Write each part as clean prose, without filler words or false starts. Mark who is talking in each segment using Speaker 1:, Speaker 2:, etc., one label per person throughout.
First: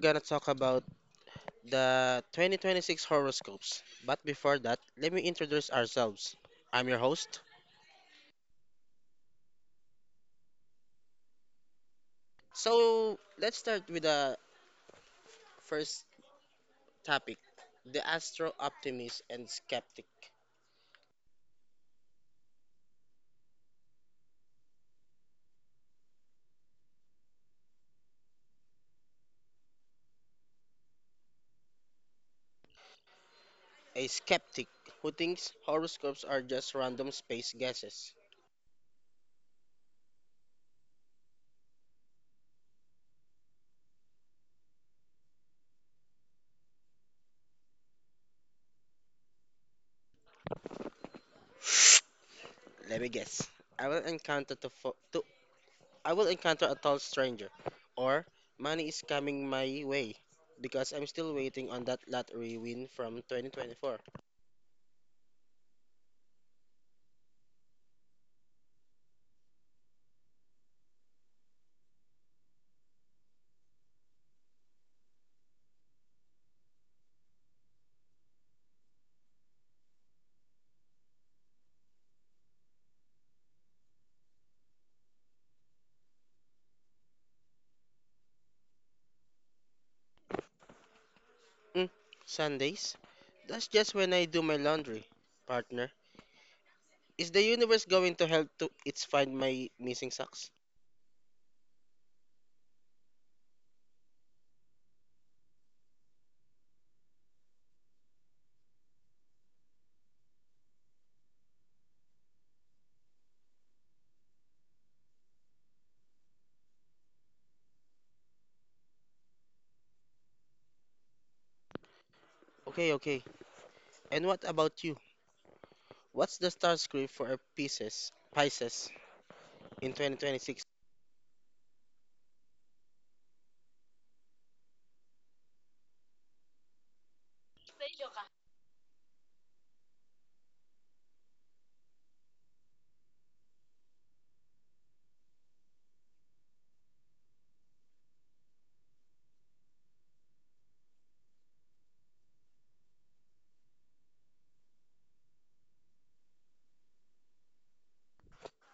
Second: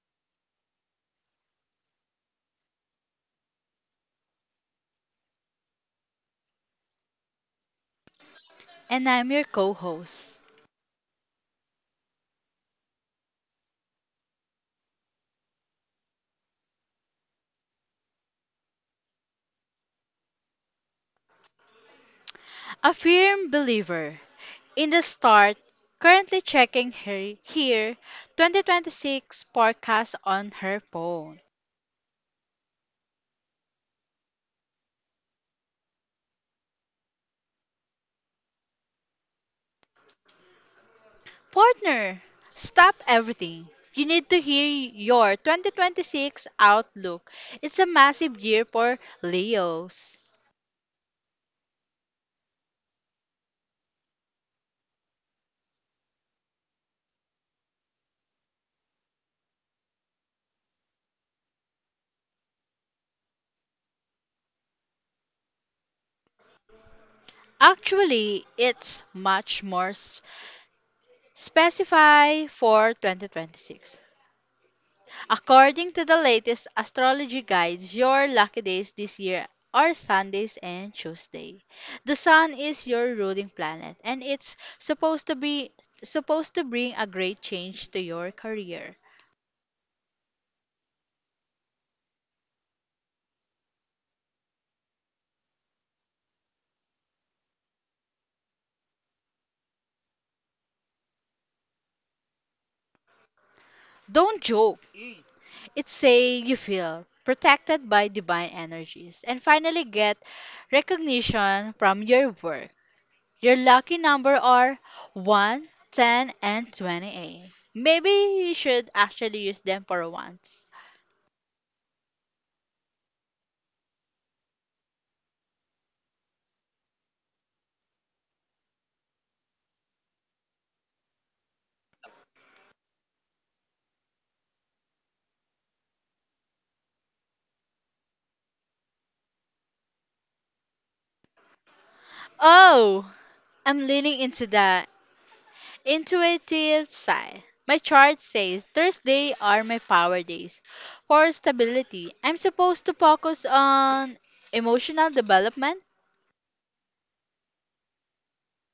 Speaker 1: gonna talk about the 2026 horoscopes. But before that, let me introduce ourselves. I'm your host.
Speaker 2: And I'm your co host,
Speaker 1: So let's start with the first topic: the astro optimist and skeptic.
Speaker 2: a firm believer in the start, currently checking her here 2026 podcast on her phone.
Speaker 1: A skeptic who thinks horoscopes are just random space guesses.
Speaker 2: Partner, stop everything. You need to hear your 2026 outlook. It's a massive year for Leos.
Speaker 1: Let me guess. I will encounter to, fo- to I will encounter a tall stranger, or money is coming my way because I'm still waiting on that lottery win from 2024.
Speaker 2: Actually, it's much more specified for 2026. According to the latest astrology guides, your lucky days this year are Sundays and Tuesday. The sun is your ruling planet and it's supposed to bring a great change to your career.
Speaker 1: Mm, Sundays? That's just when I do my laundry, partner. Is the universe going to help to it's find my missing socks?
Speaker 2: Don't joke. It's say you feel protected by divine energies and finally get recognition from your work. Your lucky number are one, 10, and 28. Maybe you should actually use them for once.
Speaker 1: Okay, okay. And what about you? What's the star script for a Pisces in 2026?
Speaker 2: Oh, I'm leaning into the intuitive side. My chart says Thursday are my power days. For stability, I'm supposed to focus on emotional development.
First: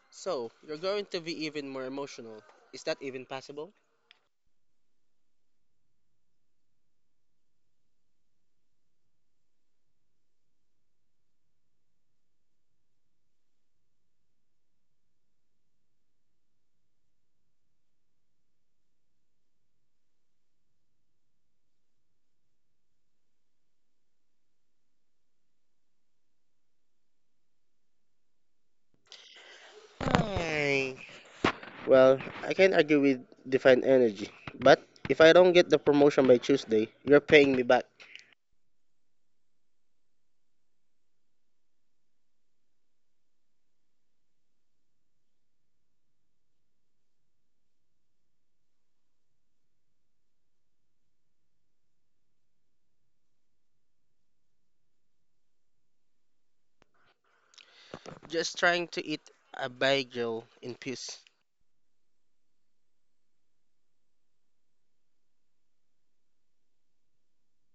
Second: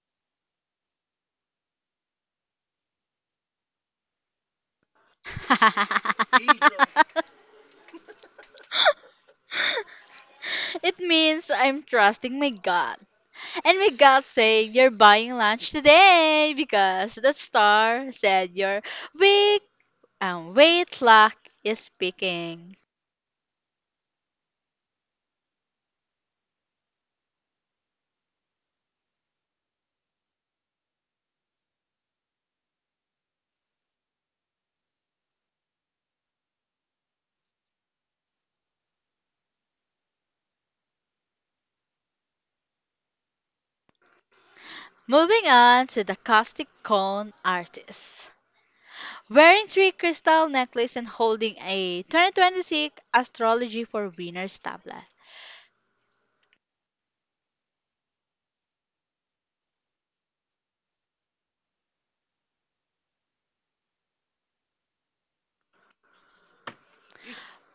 Speaker 1: So, you're going to be even more emotional. Is that even possible?
Speaker 2: It means I'm trusting my gut. And my gut say you're buying lunch today because the star said you're weak and weight luck is speaking.
Speaker 1: Hi. Well, I can't argue with Define Energy, but if I don't get the promotion by Tuesday, you're paying me back.
Speaker 2: Moving on to the caustic cone artist. Wearing three crystal necklace and holding a 2026 astrology for winners tablet.
Speaker 1: Just trying to eat a bagel in peace.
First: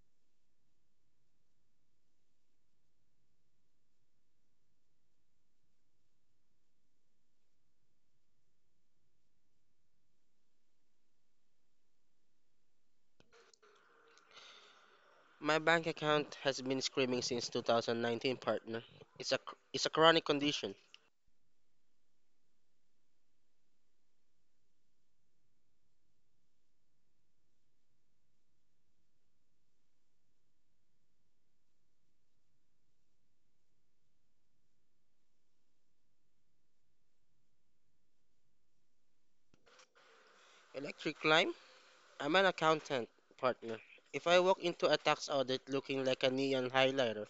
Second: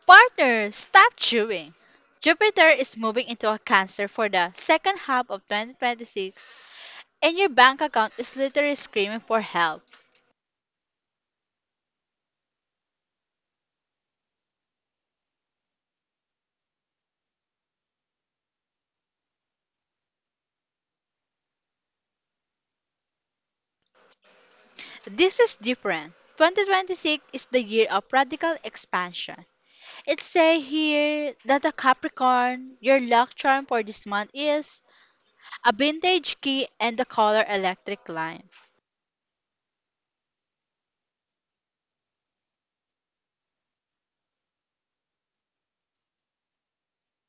Speaker 2: Partner, stop chewing. Jupiter is moving into a cancer for the second half of 2026 and your bank account is literally screaming for help.
Speaker 1: My bank account has been screaming since 2019, partner. It's a it's a chronic condition.
Speaker 2: This is different. 2026 is the year of radical expansion. It says here that the Capricorn, your luck charm for this month is a vintage key and the color electric lime.
Speaker 1: Electric climb? I'm an accountant, partner. If I walk into a tax audit looking like a neon highlighter,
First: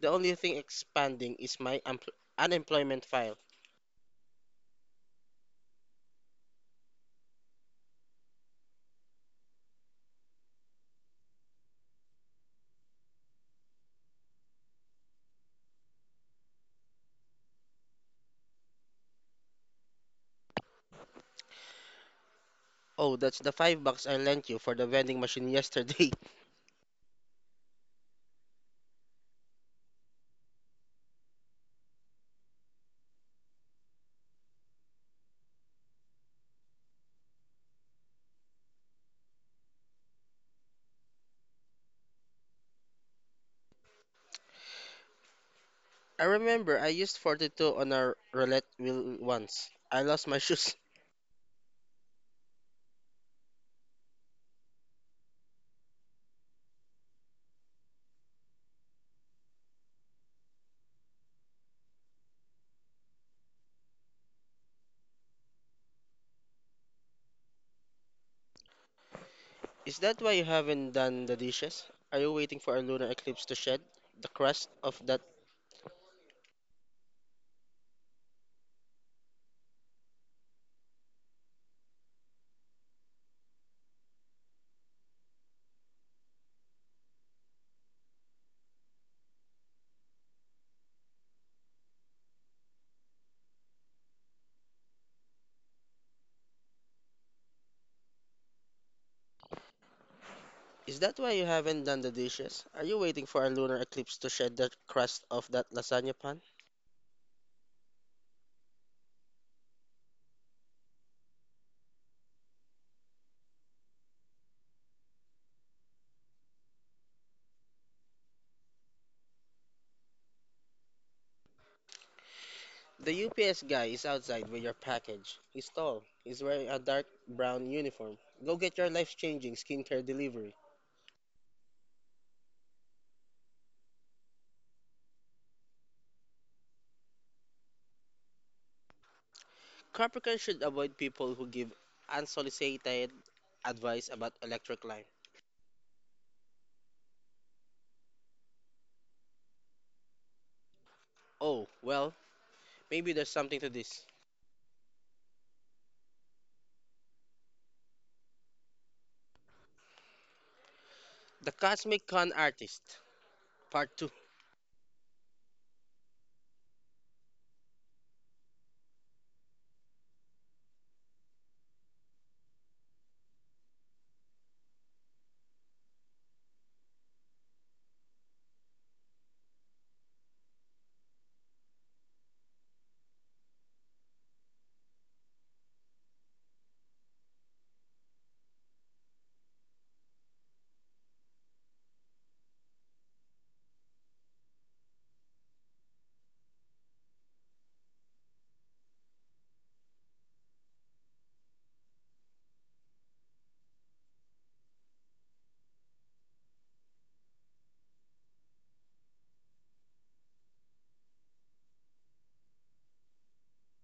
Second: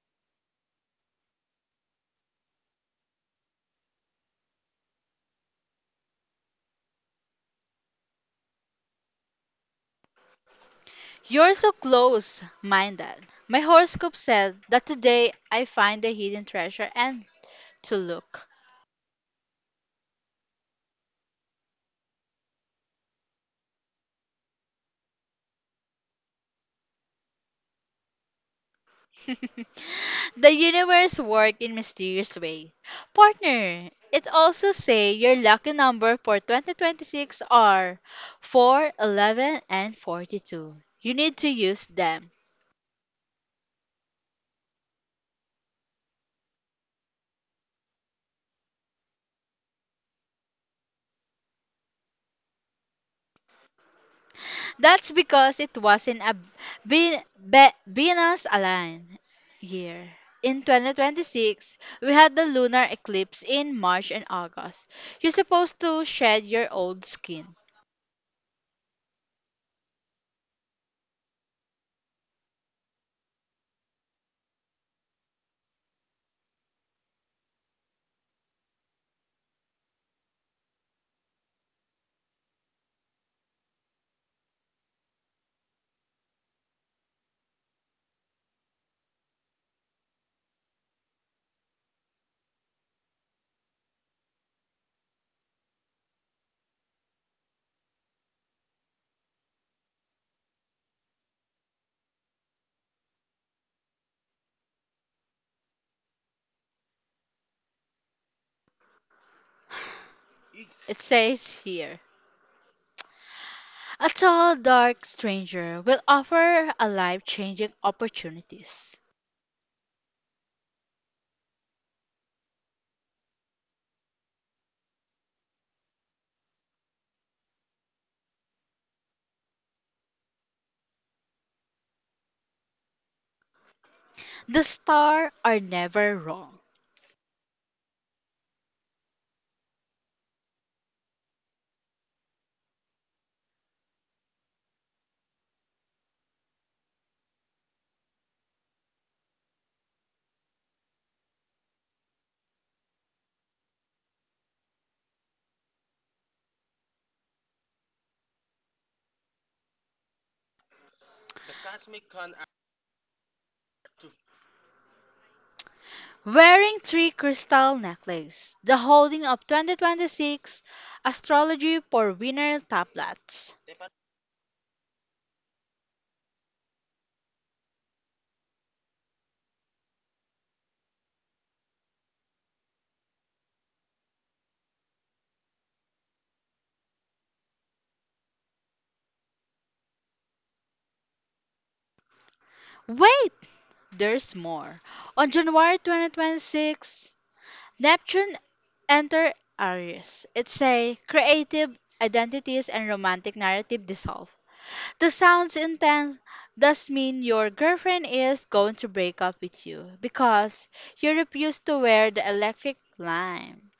Speaker 1: the only thing expanding is my unemployment file.
Speaker 2: You're so close minded. My horoscope said that today I find the hidden treasure and to look.
Speaker 1: Oh, that's the $5 I lent you for the vending machine yesterday.
Speaker 2: The universe work in mysterious way. Partner, it also say your lucky number for 2026 are 4, 11, and 42. You need to use them.
Speaker 1: I remember I used 42 on a roulette wheel once. I lost my shoes.
Speaker 2: That's because it wasn't a Venus aligned year. In 2026, we had the lunar eclipse in March and August. You're supposed to shed your old skin.
Speaker 1: Is that why you haven't done the dishes? Are you waiting for a lunar eclipse to shed the crust of that? Is that why you haven't done the dishes? Are you waiting for a lunar eclipse to shed the crust of that lasagna pan?
Speaker 2: It says here. A tall, dark stranger will offer a life changing opportunities.
Speaker 1: The UPS guy is outside with your package. He's tall. He's wearing a dark brown uniform. Go get your life-changing skincare delivery.
Speaker 2: The stars are never wrong.
Speaker 1: Capricorn should avoid people who give unsolicited advice about electric life. Oh, well, maybe there's something to this. The Cosmic Con Artist, Part 2.
Speaker 2: Wearing three crystal necklace, the holding of 2026 astrology for winner tablets. Wait, there's more. On January 2026, Neptune enter Aries. It's a creative identities and romantic narrative dissolve. The sounds intense does mean your girlfriend is going to break up with you because you refuse to wear the electric lime.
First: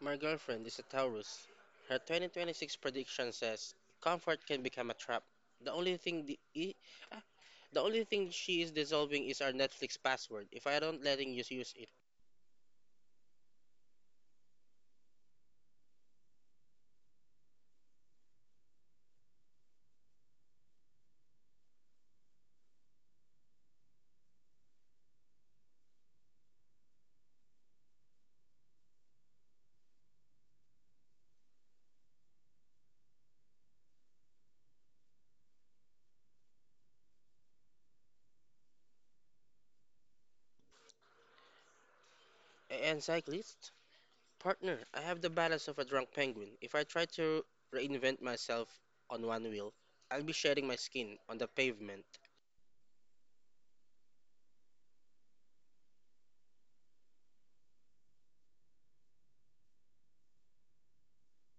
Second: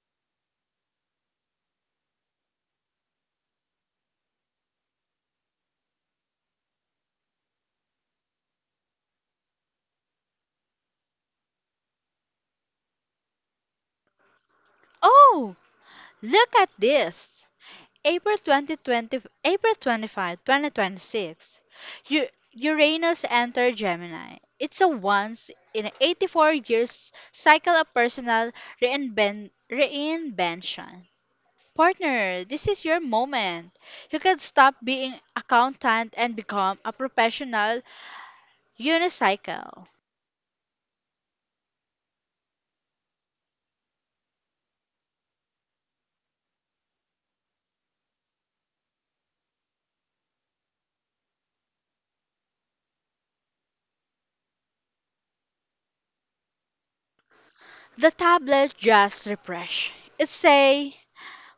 Speaker 1: My girlfriend is a Taurus. Her 2026 prediction says comfort can become a trap. The only thing the, e- the only thing she is dissolving is our Netflix password. If I don't letting you use it.
Speaker 2: Oh, look at this. April 2020, April 25, 2026, U- Uranus entered Gemini. It's a once in a 84 years cycle of personal reinvention. Partner, this is your moment. You can stop being accountant and become a professional unicycle.
Speaker 1: And cyclist, partner, I have the balance of a drunk penguin. If I try to reinvent myself on one wheel, I'll be shedding my skin on the pavement.
Speaker 2: The tablet just refresh. It say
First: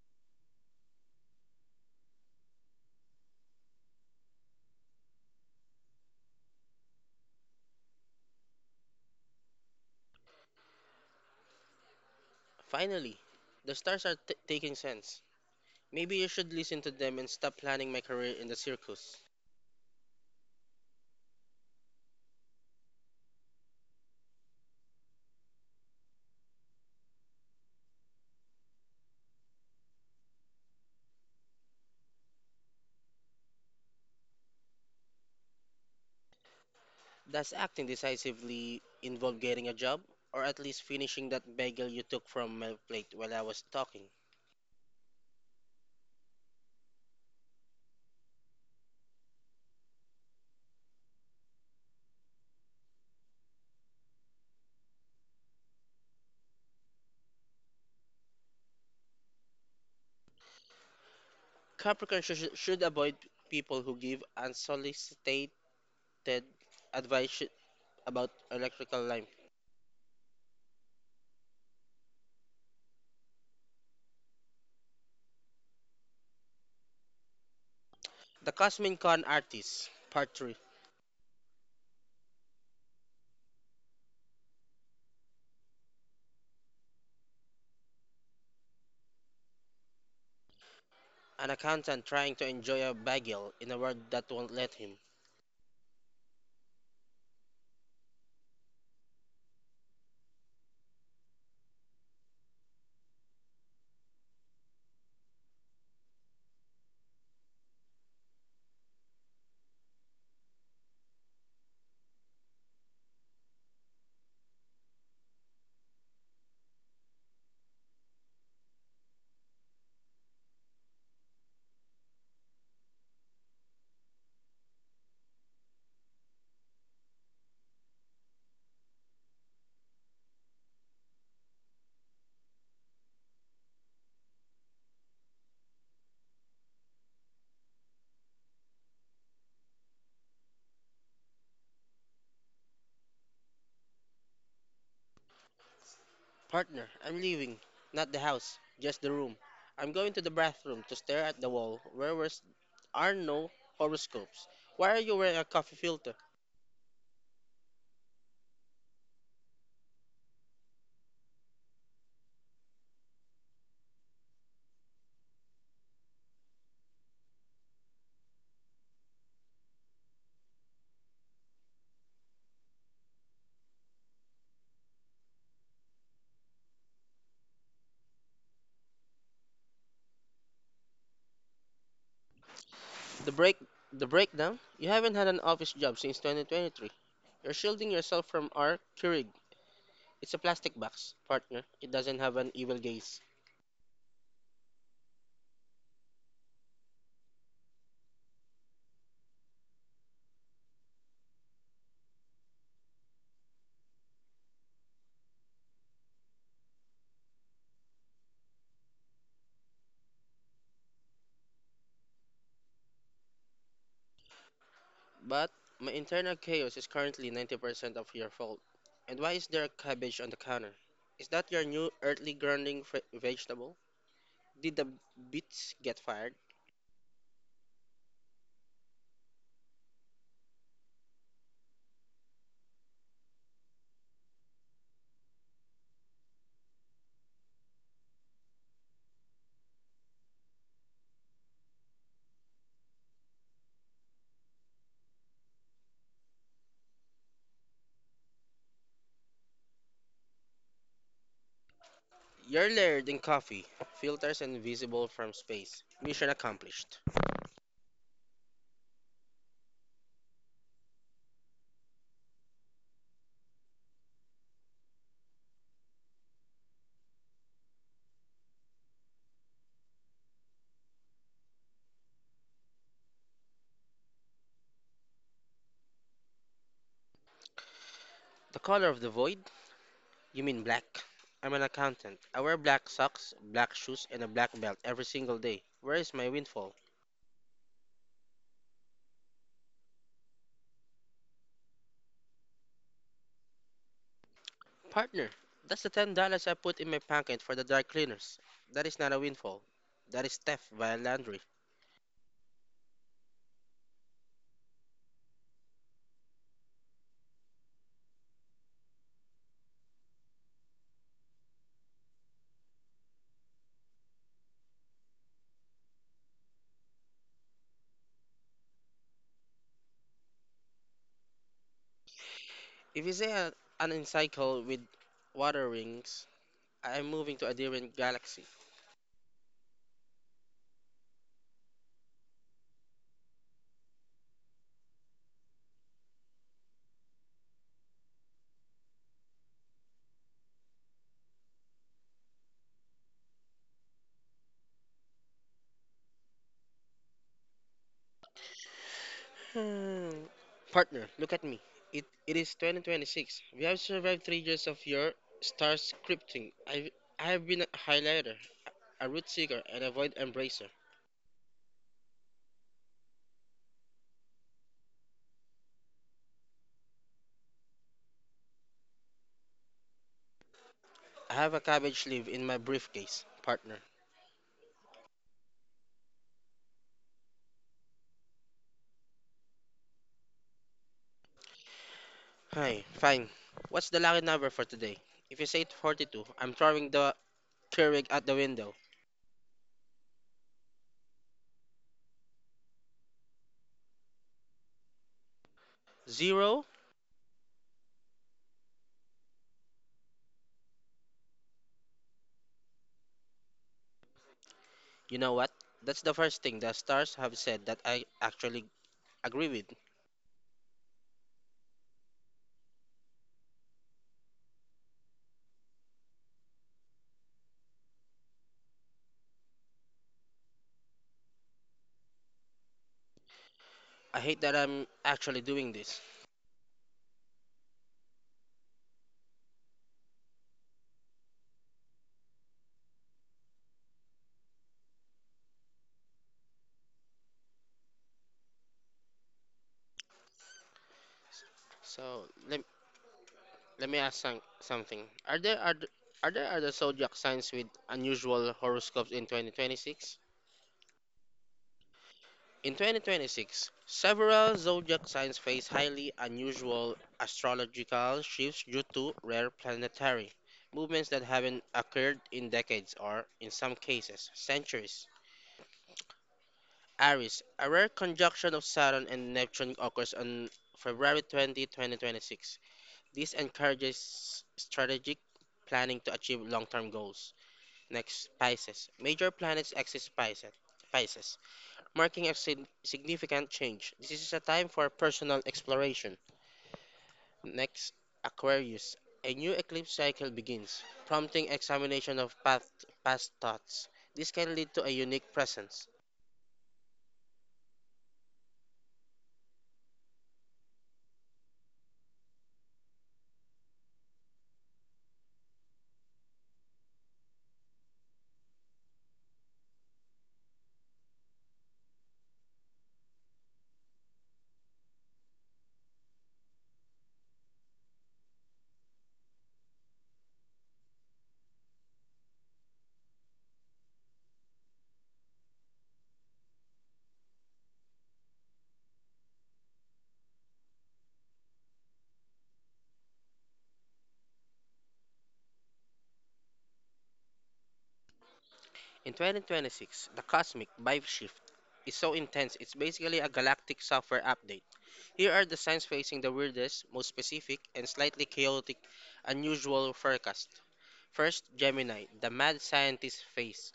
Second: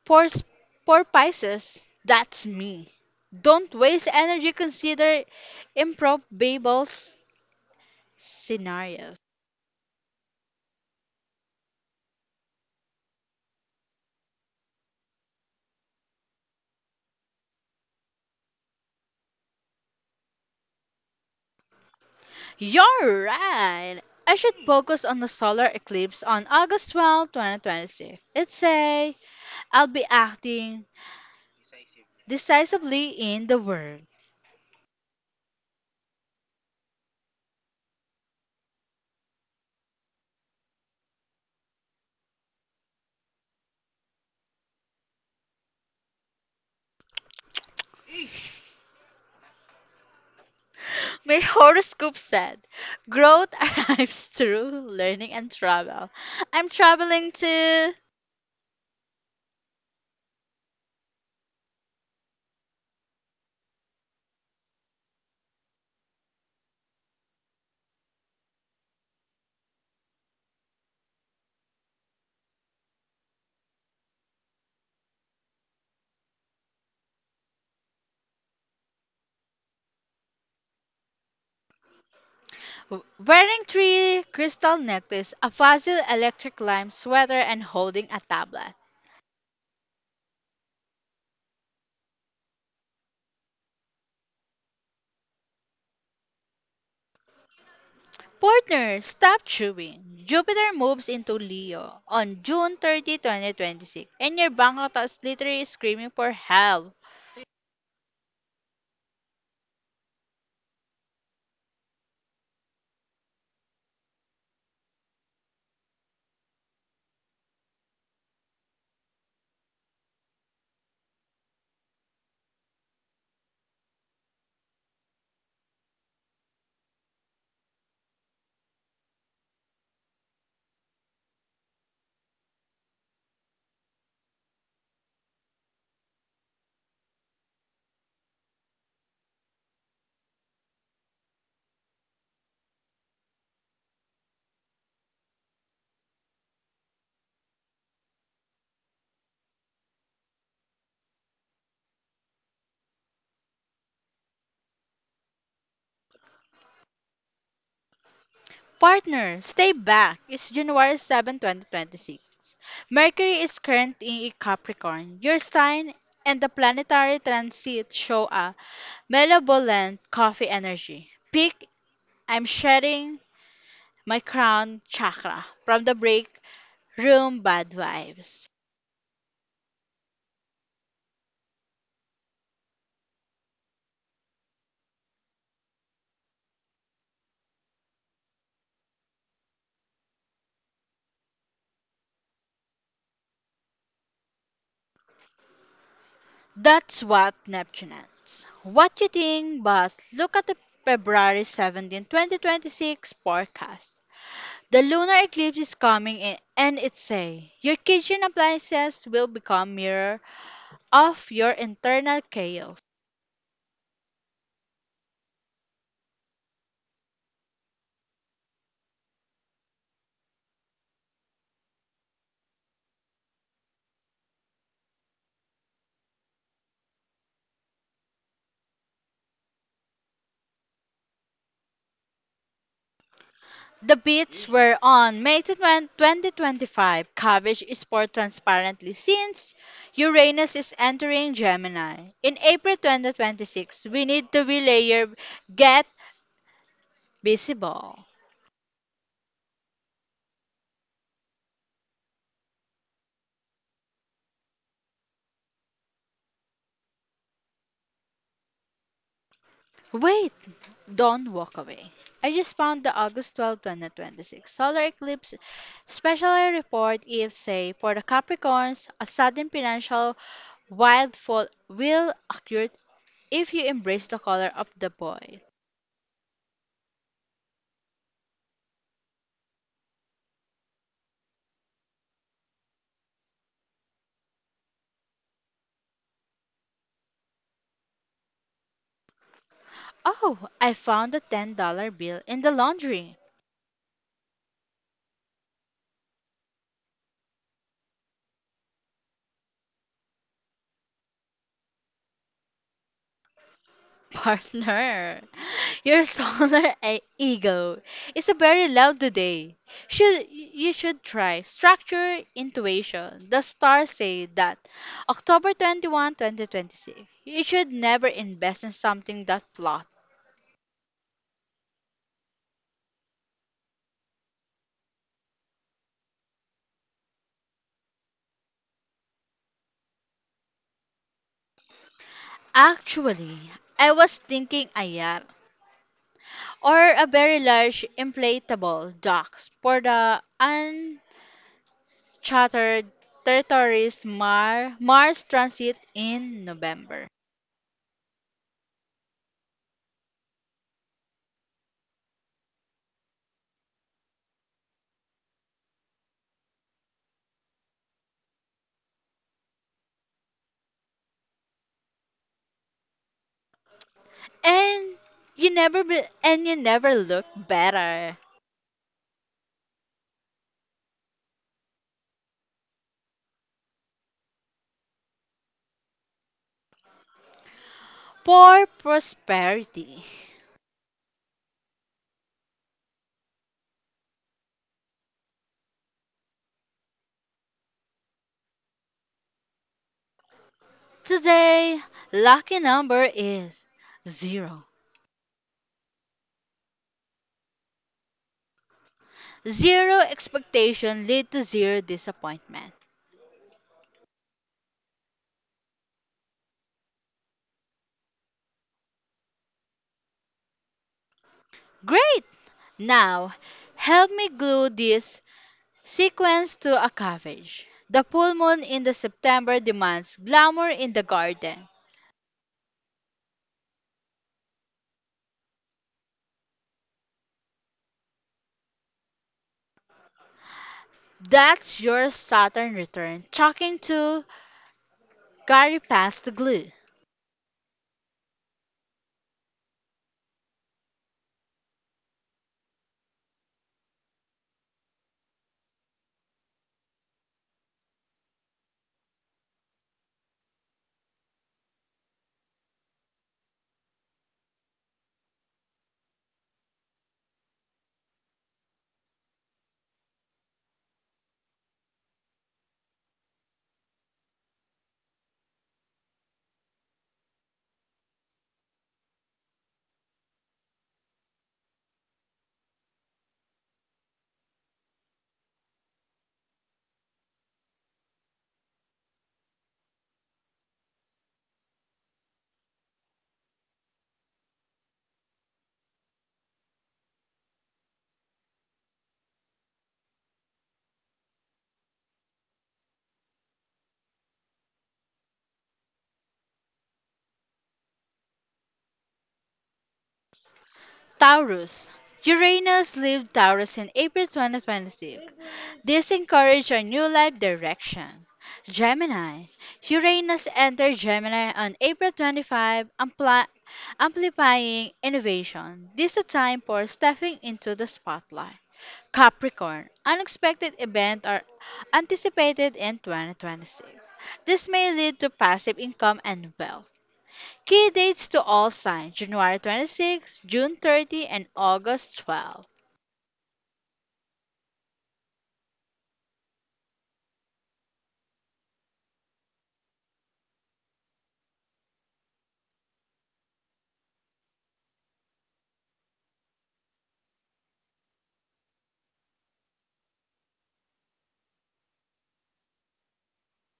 Speaker 2: For, s- for Pisces, that's me. Don't waste energy, consider improbable scenarios.
Speaker 1: Finally, the stars are taking sense. Maybe you should listen to them and stop planning my career in the circus.
Speaker 2: You're right. I should focus on the solar eclipse on August 12th, 2026. It It's I I'll be acting decisively in the world.
Speaker 1: Does acting decisively involve getting a job? Or at least finishing that bagel you took from my plate while I was talking?
Speaker 2: My horoscope said growth arrives through learning and travel. I'm traveling to
Speaker 1: Capricorn should avoid people who give unsolicited advice about electrical lamp. The Cosmin Con Artist, Part 3.
Speaker 2: Wearing three crystal necklace, a fuzzy electric lime sweater, and holding a tablet.
Speaker 1: An accountant trying to enjoy a bagel in a world that won't let him.
Speaker 2: Partner, stop chewing. Jupiter moves into Leo on June 30, 2026, and your bank account is literally screaming for help.
Speaker 1: Partner, I'm leaving. Not the house, just the room. I'm going to the bathroom to stare at the wall where there are no horoscopes. Why are you wearing a coffee filter?
Speaker 2: Partner, stay back. It's January 7, 2026. Mercury is currently in Capricorn, your sign, and the planetary transits show a malevolent coffee energy. Peak, I'm shedding my crown chakra from the break room bad vibes.
Speaker 1: The break the breakdown? You haven't had an office job since 2023. You're shielding yourself from our Keurig. It's a plastic box, partner. It doesn't have an evil gaze.
Speaker 2: That's what Neptuneans. What you think, but look at the February 17, 2026 forecast. The lunar eclipse is coming in and it say your kitchen appliances will become mirror of your internal chaos.
Speaker 1: But my internal chaos is currently 90% of your fault. And why is there a cabbage on the counter? Is that your new earthly grounding vegetable? Did the bits get fired?
Speaker 2: The bids were on May 20, 2025. Cabbage is more transparently since Uranus is entering Gemini. In April 2026, we need to relayer. Get visible.
Speaker 1: You're layered in coffee, filters invisible from space. Mission accomplished.
Speaker 2: Wait, don't walk away. I just found the August 12, 2026 solar eclipse special report E F say for the Capricorns. A sudden financial wildfall will occur if you embrace the color of the boy.
Speaker 1: The color of the void? You mean black. I'm an accountant. I wear black socks, black shoes, and a black belt every single day. Where is my windfall?
Speaker 2: Oh, I found a $10 bill in the laundry.
Speaker 1: Partner, that's the $10 I put in my pocket for the dry cleaners. That is not a windfall. That is theft by laundry.
Speaker 2: Partner, your solar ego is a very loud today. Should you should try structure intuition. The stars say that October 21, 2026, you should never invest in something that plot.
Speaker 1: If you say an encycle with water rings, I am moving to a different galaxy.
Speaker 2: Actually, I was thinking a yacht or a very large inflatable dock for the chartered territories Mars transit in November.
Speaker 1: Hmm. Partner, look at me. It is 2026. We have survived 3 years of your star scripting. I have been a highlighter, a root seeker, and a void embracer.
Speaker 2: And and you never look better.
Speaker 1: I have a cabbage leaf in my briefcase, partner.
Speaker 2: For prosperity.
Speaker 1: Hi, fine. What's the lucky number for today? If you say 42, I'm throwing the Keurig at the window.
Speaker 2: Today, lucky number is zero.
Speaker 1: Zero?
Speaker 2: Zero expectation lead to zero disappointment.
Speaker 1: You know what? That's the first thing the stars have said that I actually agree with.
Speaker 2: Great! Now, help me glue this sequence to a cabbage. The full moon in the September demands glamour in the garden.
Speaker 1: I hate that I'm actually doing this.
Speaker 2: That's your Saturn return talking to Gary past the glue.
Speaker 1: So, let me ask something. Are there other, are there other zodiac signs with unusual horoscopes in 2026? In 2026, several zodiac signs face highly unusual astrological shifts due to rare planetary movements that haven't occurred in decades or, in some cases, centuries. Aries, a rare conjunction of Saturn and Neptune occurs on February 20th, 2026. This encourages strategic planning to achieve long term goals. Next, Pisces. Major planets exit Pisces, marking a significant change. This is a time for personal exploration. Next, Aquarius. A new eclipse cycle begins, prompting examination of past thoughts. This can lead to a unique presence.
Speaker 2: Taurus. Uranus leaves Taurus in April 2026. This encourages a new life direction. Gemini. Uranus enters Gemini on April 25, amplifying innovation. This is a time for stepping into the spotlight. Capricorn, unexpected events are anticipated in 2026. This may lead to passive income and wealth. Key dates to all signs January 26, June 30, and August 12.
Speaker 1: In 2026, the cosmic vibe shift is so intense it's basically a galactic software update. Here are the signs facing the weirdest, most specific, and slightly chaotic, unusual forecast. First, Gemini, the mad scientist phase.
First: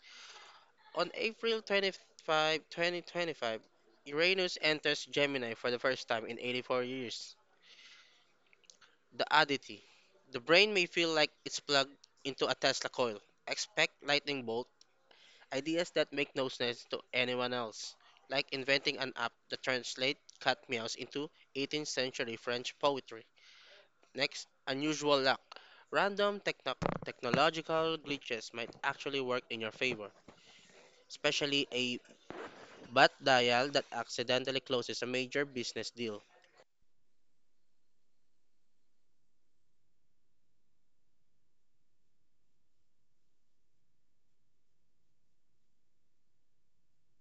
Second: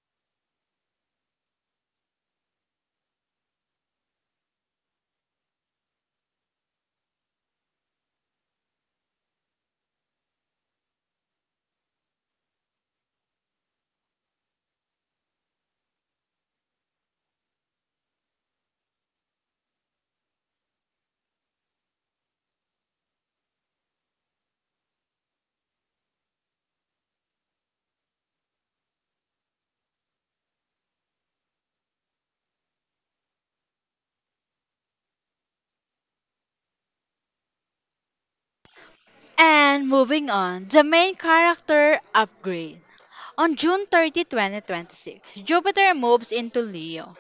Speaker 1: On April 25th, 2025, Uranus enters Gemini for the first time in 84 years. The oddity. The brain may feel like it's plugged into a Tesla coil. Expect lightning bolt ideas that make no sense to anyone else, like inventing an app that translates cat meows into 18th century French poetry. Next, unusual luck. Random technological glitches might actually work in your favor. Especially a bat dial that accidentally closes a major business deal.
Speaker 2: And moving on, the main character upgrade. On June 30, 2026, Jupiter moves into Leo.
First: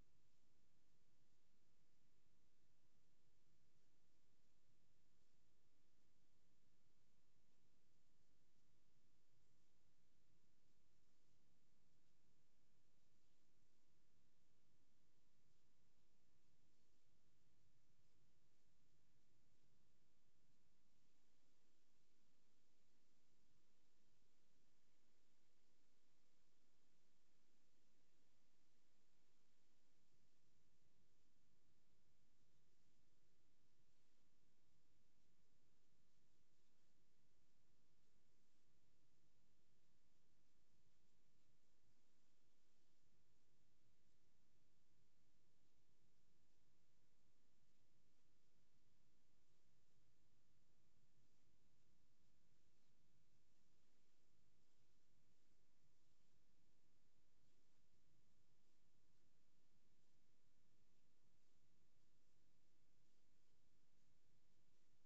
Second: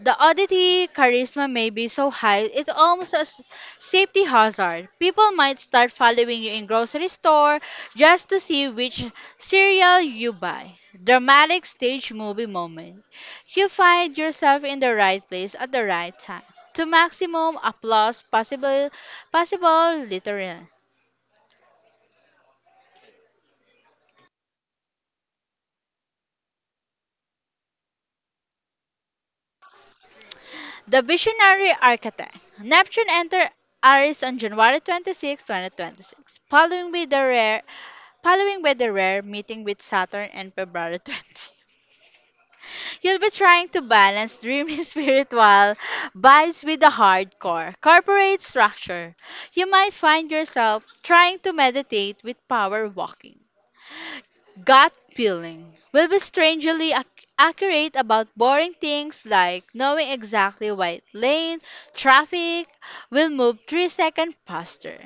Speaker 2: The oddity charisma may be so high, it's almost a safety hazard. People might start following you in grocery store just to see which cereal you buy. Dramatic stage movie moment. You find yourself in the right place at the right time. To maximum applause possible literally. The visionary architect. Neptune entered Aries on January 26th, 2026, Following by the rare meeting with Saturn and February 20th. You'll be trying to balance dreamy spiritual vibes with the hardcore corporate structure. You might find yourself trying to meditate with power walking. Gut feeling will be strangely accurate about boring things like knowing exactly what lane traffic will move 3 seconds faster.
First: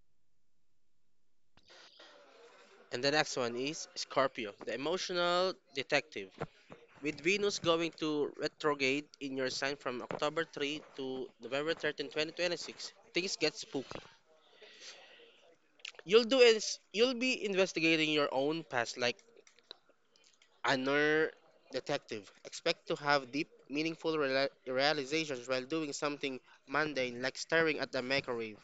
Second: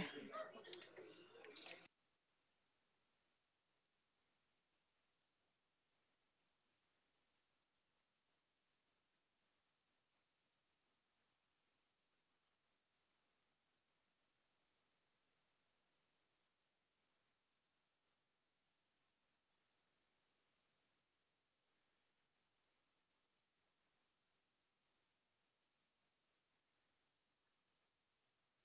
Speaker 1: And the next one is Scorpio, the emotional detective. With Venus going to retrograde in your sign from October 3 to November 13, 2026, things get spooky. You'll do is you'll be investigating your own past like another detective. Expect to have deep, meaningful realizations while doing something mundane like staring at the microwave.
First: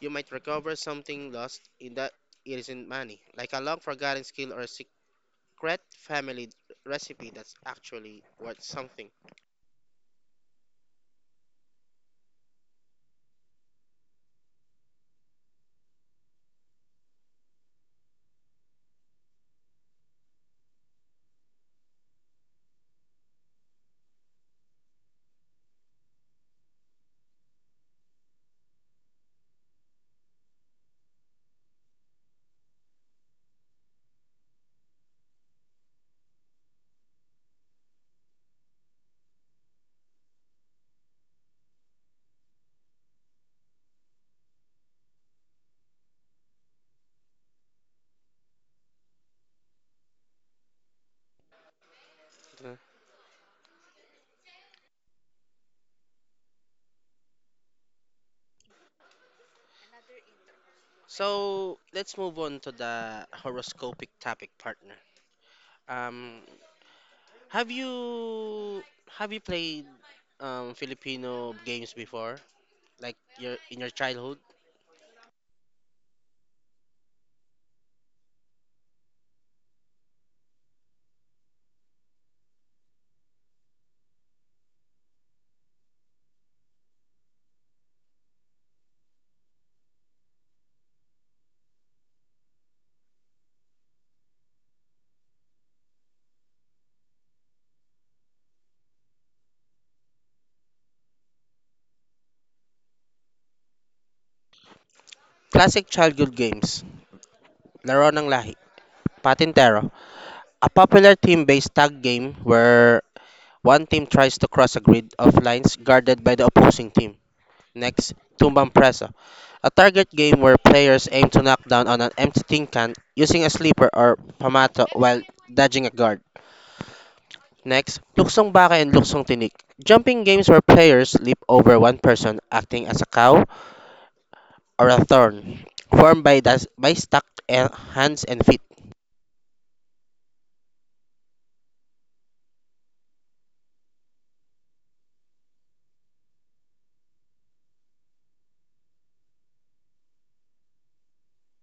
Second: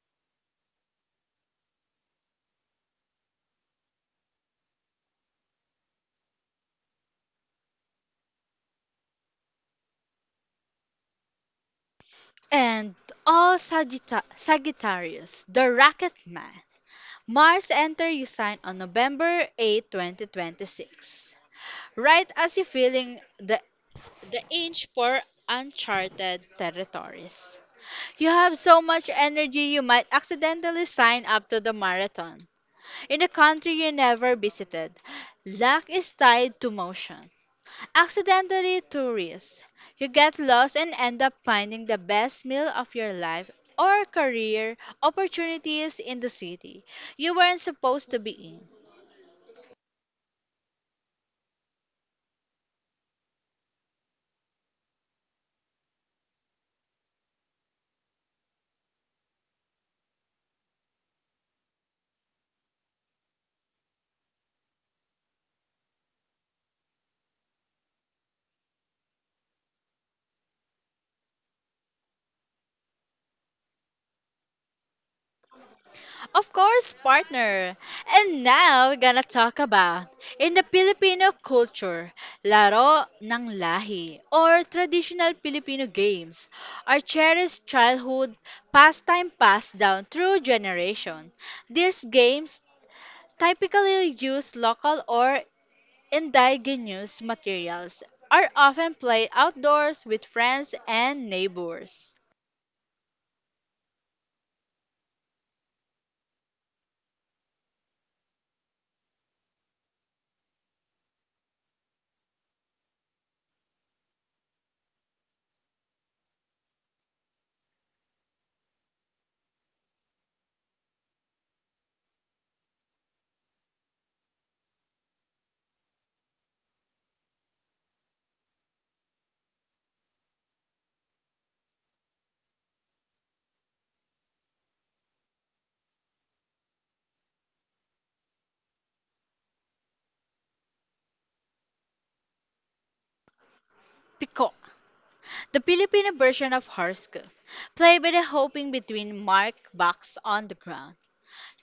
Speaker 1: You might recover something lost in that it isn't money, like a long forgotten skill or a secret family recipe that's actually worth something.
Speaker 2: And all Sagittarius, the rocket man. Mars enter your sign on November 8, 2026. Right as you're feeling the inch for uncharted territories. You have so much energy you might accidentally sign up to the marathon in a country you never visited. Luck is tied to motion. Accidentally to You get lost and end up finding the best meal of your life or career opportunities in the city you weren't supposed to be in.
Speaker 1: Uh, So let's move on to the horoscopic topic, partner. Um, have you have you played Filipino games before, like your in your childhood?
Speaker 2: Of course, partner. And now we're gonna talk about in the Filipino culture, laro ng lahi or traditional Filipino games are cherished childhood pastime passed down through generation. These games typically use local or indigenous materials are often played outdoors with friends and neighbors.
Speaker 1: Classic childhood games: Laro ng Lahi, Patintero, a popular team-based tag game where one team tries to cross a grid of lines guarded by the opposing team. Next, Tumbang Presa, a target game where players aim to knock down on an empty tin can using a slipper or pamato while dodging a guard. Next, Luksong Baka and Luksong Tinik, jumping games where players leap over one person acting as a cow or a thorn, formed by stuck hands and feet.
Speaker 2: Piko. The Filipino version of horoscope, played by the hopping between marked boxes on the ground.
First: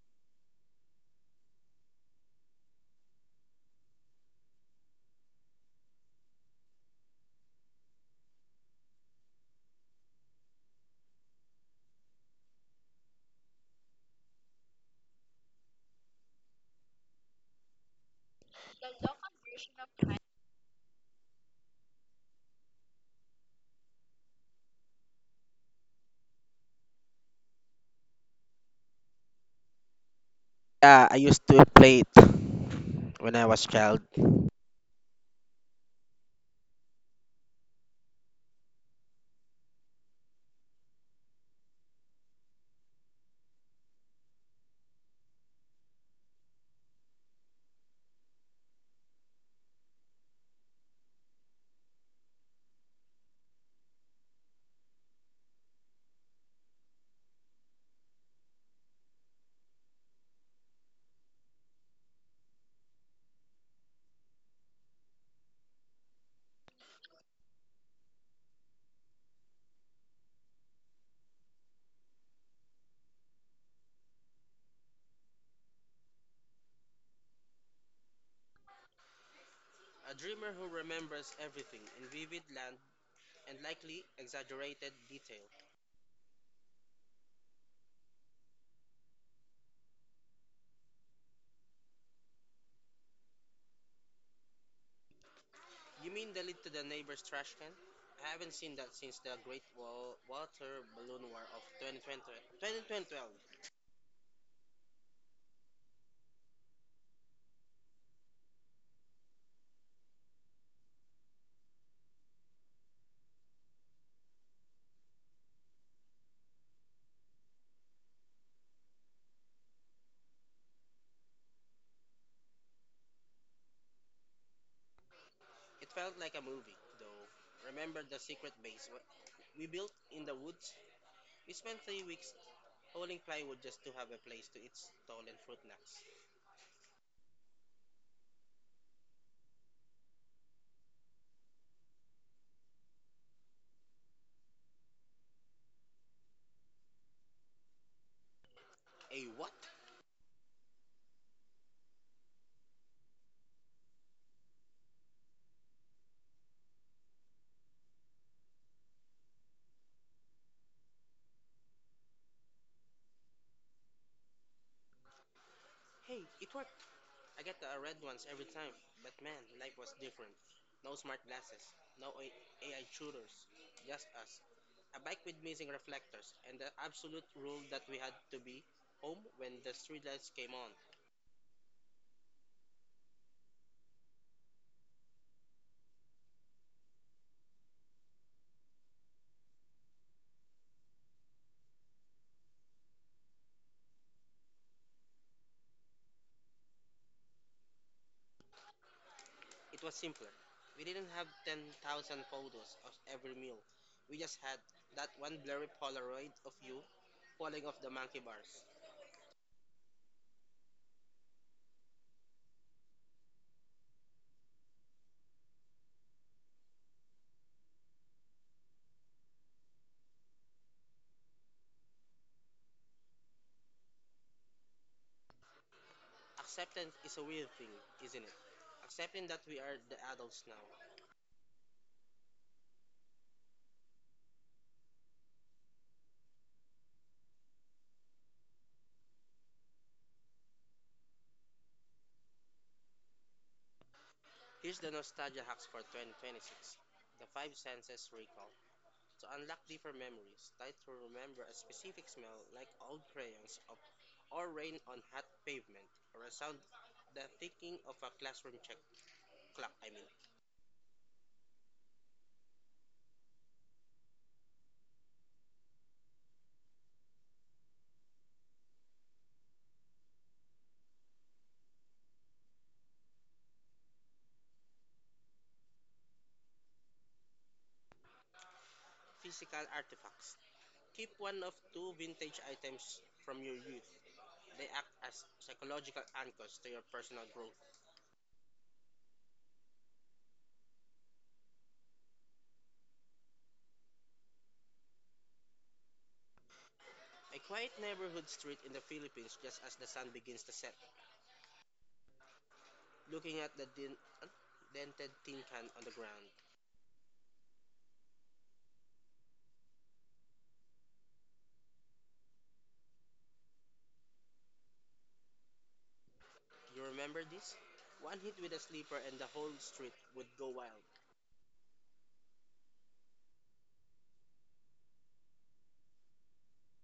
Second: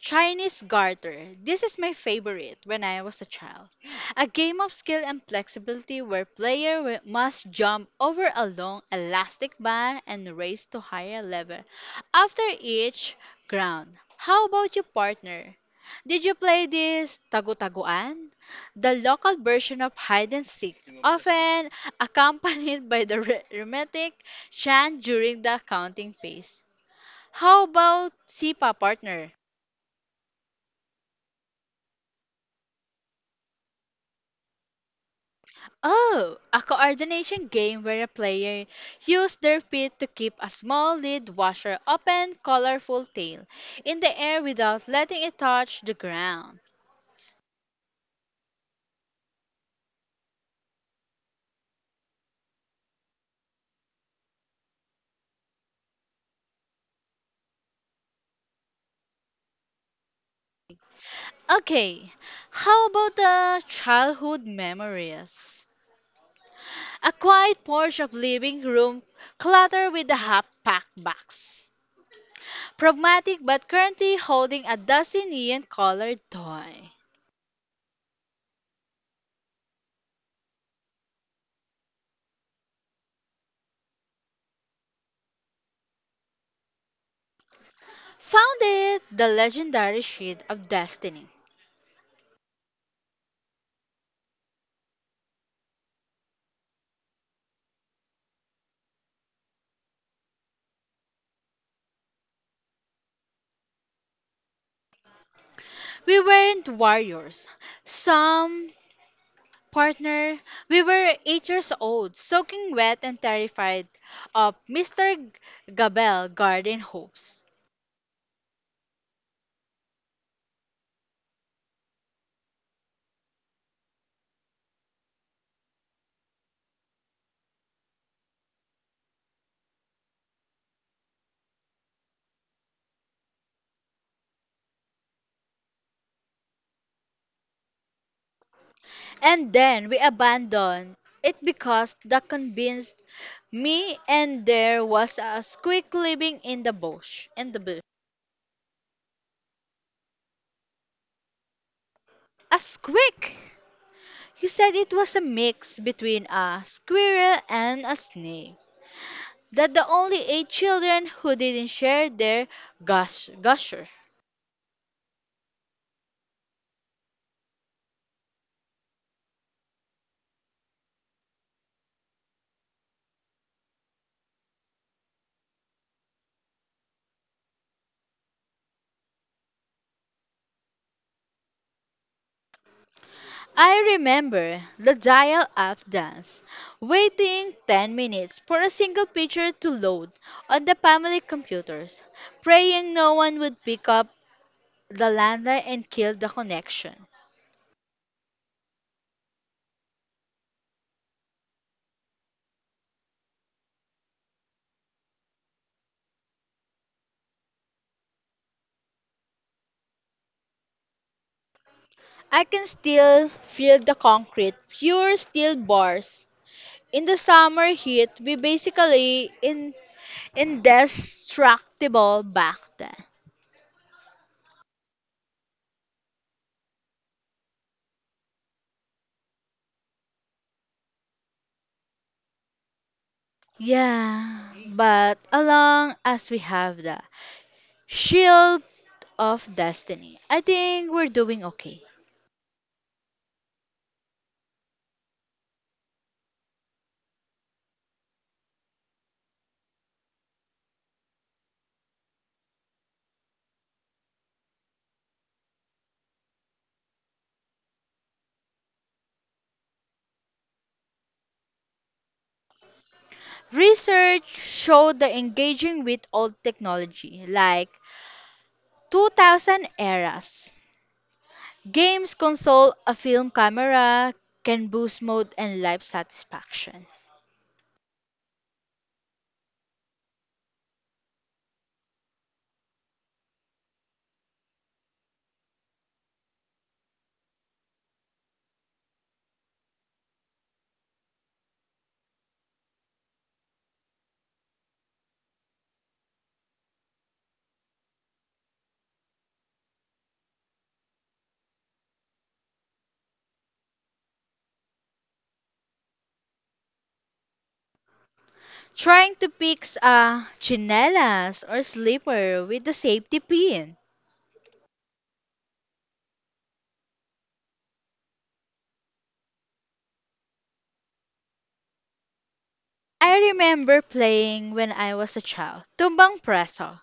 Speaker 2: Chinese Garter. This is my favorite when I was a child. A game of skill and flexibility where player must jump over a long elastic band and race to higher level after each round. How about you, partner? Did you play this tagu-taguan? The local version of hide and seek, often accompanied by the rhythmic chant during the counting phase. How about Sipa, partner?
Speaker 1: Yeah, I used to play it when I was child.
Speaker 2: Oh, a coordination game where a player uses their feet to keep a small lead washer open colorful tail in the air without letting it touch the ground. Okay, how about the childhood memories? A quiet porch of living room cluttered with a half-packed box. Pragmatic but currently holding a dozen neon-colored toy.
Speaker 1: A dreamer who remembers everything in vivid land and likely exaggerated detail.
Speaker 2: Found it, the legendary Sheet of Destiny.
Speaker 1: You mean the lid to the neighbor's trash can? I haven't seen that since the Great Water Balloon War of 2020 2012.
Speaker 2: We weren't warriors. Some partner, we were 8 years old, soaking wet and terrified of Mr. Gabel garden hose.
Speaker 1: It felt like a movie, though. Remember the secret base we built in the woods? We spent 3 weeks hauling plywood just to have a place to eat stolen fruit snacks.
Speaker 2: And then we abandoned it because the convinced me and there was a squeak living in the bush. In the bush.
Speaker 1: A what?
Speaker 2: A squeak! He said it was a mix between a squirrel and a snake. That the only eight children who didn't share their gusher.
Speaker 1: Hey, it worked. I get the red ones every time, but man, life was different. No smart glasses, no AI tutors, just us. A bike with missing reflectors, and the absolute rule that we had to be home when the street lights came on.
Speaker 2: I remember the dial up dance, waiting 10 minutes for a single picture to load on the family computers, praying no one would pick up the landline and kill the connection.
Speaker 1: It was simpler. We didn't have 10,000 photos of every meal. We just had that one blurry Polaroid of you falling off the monkey bars.
Speaker 2: I can still feel the concrete, pure steel bars. In the summer heat, we basically in indestructible back then.
Speaker 1: Acceptance is a weird thing, isn't it? Accepting that we are the adults now.
Speaker 2: Yeah, but along as we have that Shield of Destiny, I think we're doing okay.
Speaker 1: Here's the nostalgia hacks for 2026. The five senses recall. To unlock deeper memories, try to remember a specific smell like old crayons of, or rain on hot pavement, or a sound, the ticking of a classroom check clock, I mean.
Speaker 2: Research showed the engaging with old technology like 2000 eras. Games console, a film camera can boost mood and life satisfaction.
Speaker 1: Physical artifacts. Keep one of two vintage items from your youth. They act as psychological anchors to your personal growth. A quiet neighborhood street in the Philippines just as the sun begins to set, looking at the uh, dented tin can on the ground.
Speaker 2: Trying to fix a chinelas or slipper with the safety pin.
Speaker 1: You remember this? One hit with a sleeper and the whole street would go wild.
Speaker 2: I remember playing when I was a child, tumbang preso.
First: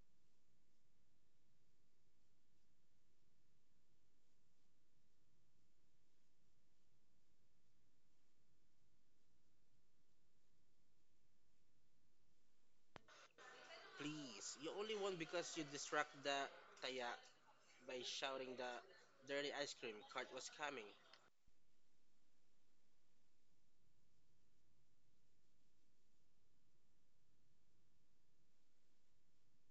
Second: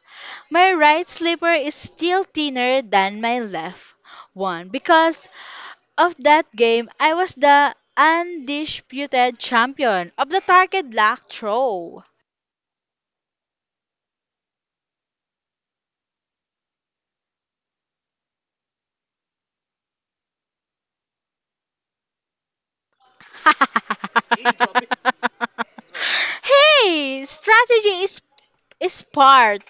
Speaker 2: My right slipper is still thinner than my left one because of that game, I was the undisputed champion of the target lock throw.
Speaker 1: Please, you only won because you distract the taya by shouting the dirty ice cream cart was coming.
Speaker 2: Hey, hey, strategy is part.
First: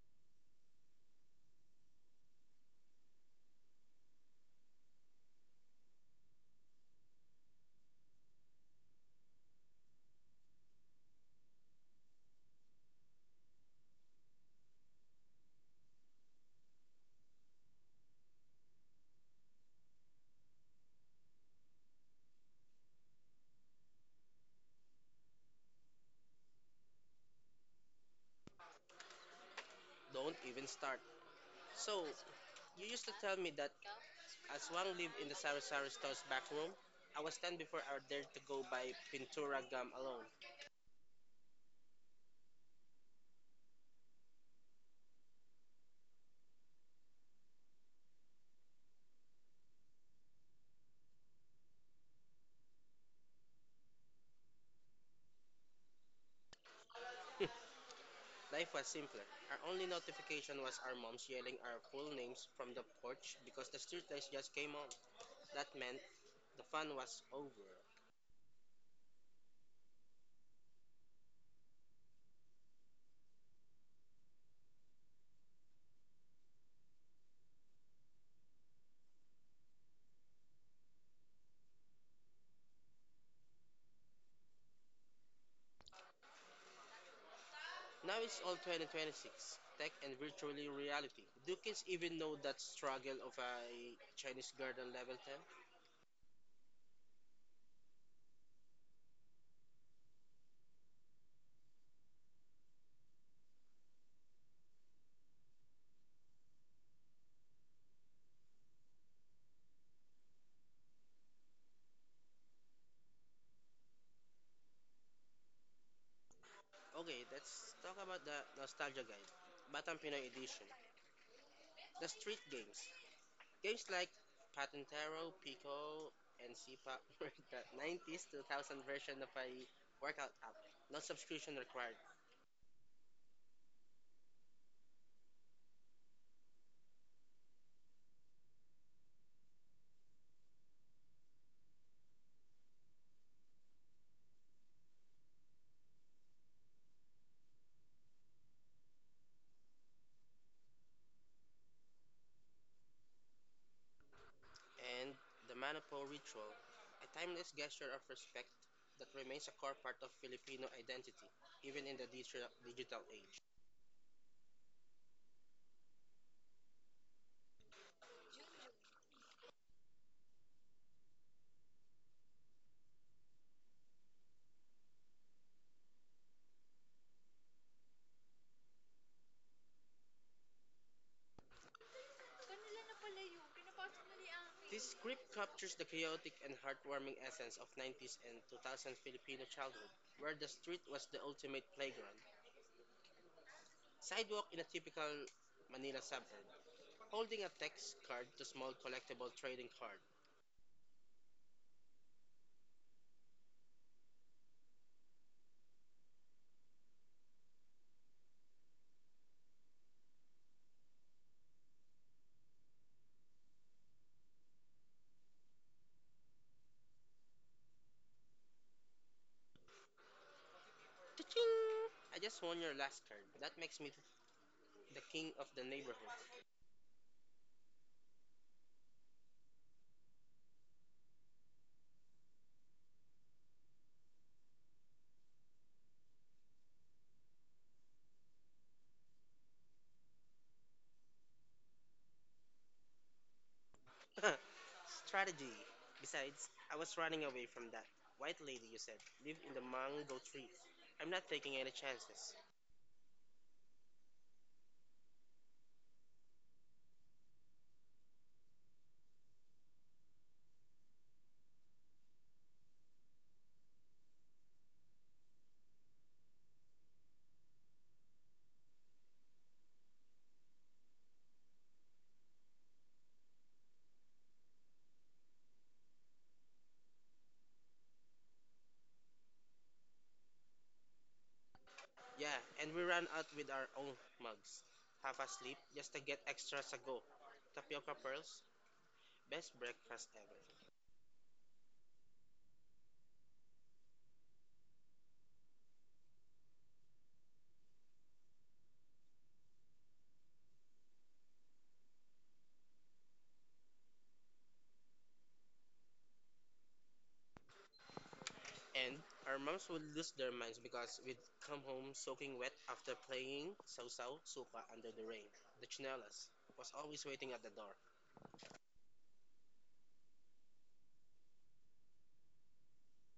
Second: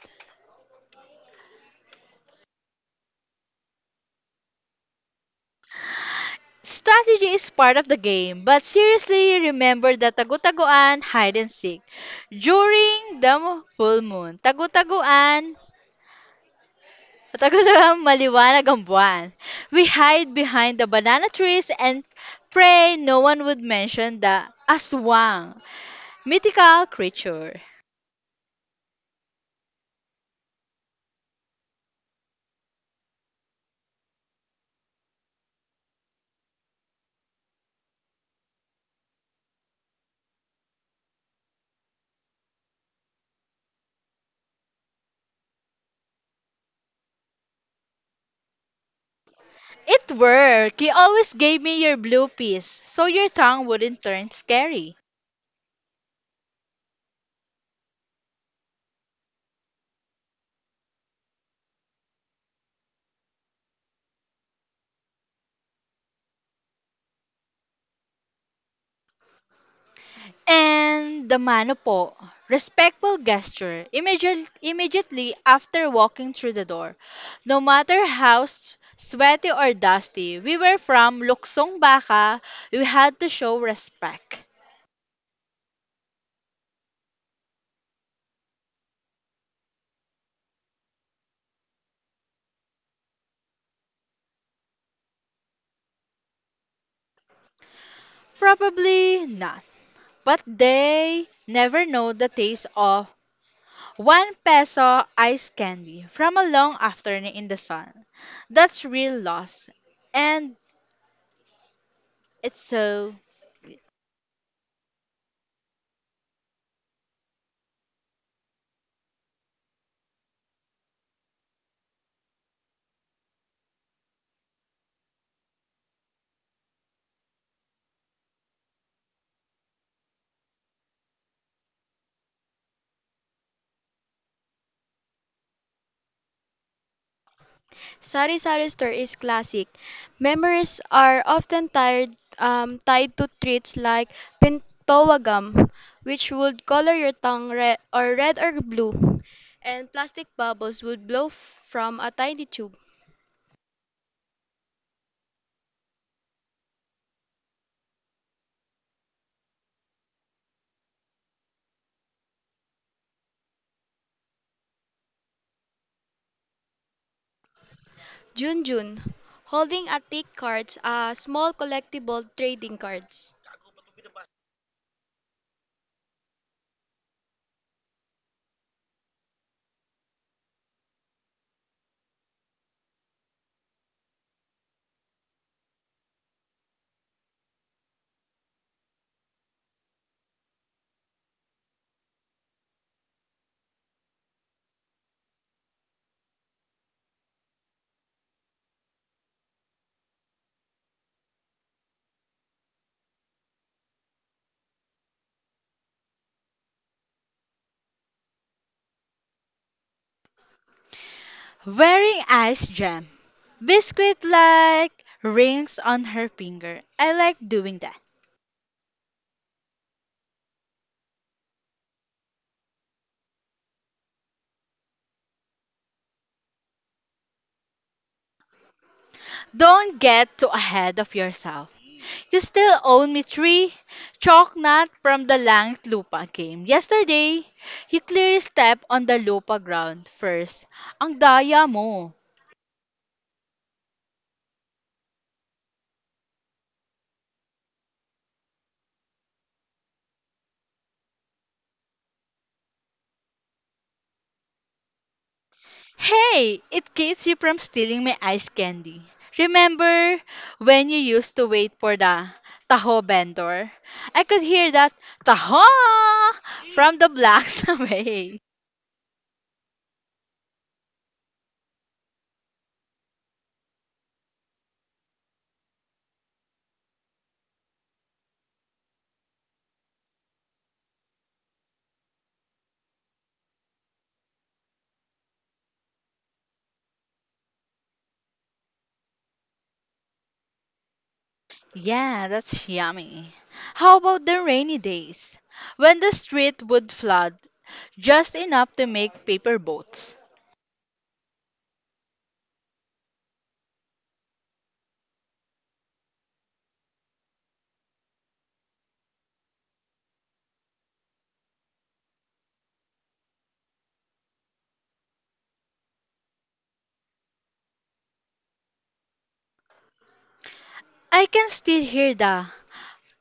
Speaker 2: Strategy is part of the game, but seriously, remember the tagutaguan hide and seek. During the full moon, tagutaguan, tagutaguan maliwanag ang buwan. We hide behind the banana trees and pray no one would mention the aswang, mythical creature.
Speaker 1: Don't even start. So, you used to tell me that as Wang lived in the Sari Sari store's back room. I was 10 before I dared to go buy Pintura gum alone.
Speaker 2: It worked. You always gave me your blue piece, so your tongue wouldn't turn scary.
Speaker 1: Life was simpler. Our only notification was our moms yelling our full names from the porch because the streetlights just came on. That meant the fun was over.
Speaker 2: And the mano po, respectful gesture immediately after walking through the door. No matter how sweaty or dusty we were from Luksong Baka, we had to show respect.
Speaker 1: Now it's all 2026, tech and virtually reality. Do kids even know that struggle of a Chinese garden level
Speaker 2: Probably not. But they never know the taste of 1 peso ice candy from a long afternoon in the sun. That's real loss. And it's so
Speaker 1: 10? Okay, let's talk about the Nostalgia Guide, Batang Pinoy Edition. The street games. Games like Patentero, Pico, and CPAP were the 90s 2000 version of a workout app, no subscription required.
Speaker 2: sari-sari store is classic. Memories are often tied to treats like pintowa gum, which would color your tongue red or blue, and plastic bubbles would blow from a tiny tube.
Speaker 1: And the Manapo ritual, a timeless gesture of respect that remains a core part of Filipino identity, even in the digital age.
Speaker 2: Jun-Jun, holding a thick cards, a small collectible trading cards.
Speaker 1: This script captures the chaotic and heartwarming essence of 90s and 2000s Filipino childhood, where the street was the ultimate playground. Sidewalk in a typical Manila suburb, holding a text card to small collectible trading card.
Speaker 2: Wearing ice jam. Biscuit like rings on her finger. I like doing that.
Speaker 1: Ta ching, I just won your last card. That makes me the king of the neighborhood.
Speaker 2: Don't get too ahead of yourself. You still own me three chalk from the Langt Lupa game. Yesterday, you clear step on the lupa ground first. Ang daya mo.
Speaker 1: Strategy. Besides, I was running away from that white lady you said lived in the mango tree. I'm not taking any chances.
Speaker 2: Hey, it keeps you from stealing my ice candy. Remember when you used to wait for the taho vendor? I could hear that taho from the blocks away.
Speaker 1: Yeah, and we ran out with our own mugs. Half asleep, just to get extra sago. Tapioca pearls, best breakfast ever.
Speaker 2: Yeah, that's yummy. How about the rainy days? When the street would flood, just enough to make paper boats.
Speaker 1: And our moms would lose their minds because we'd come home soaking wet after playing sausaw suka under the rain. The chinelas was always waiting at the door.
Speaker 2: I can still hear the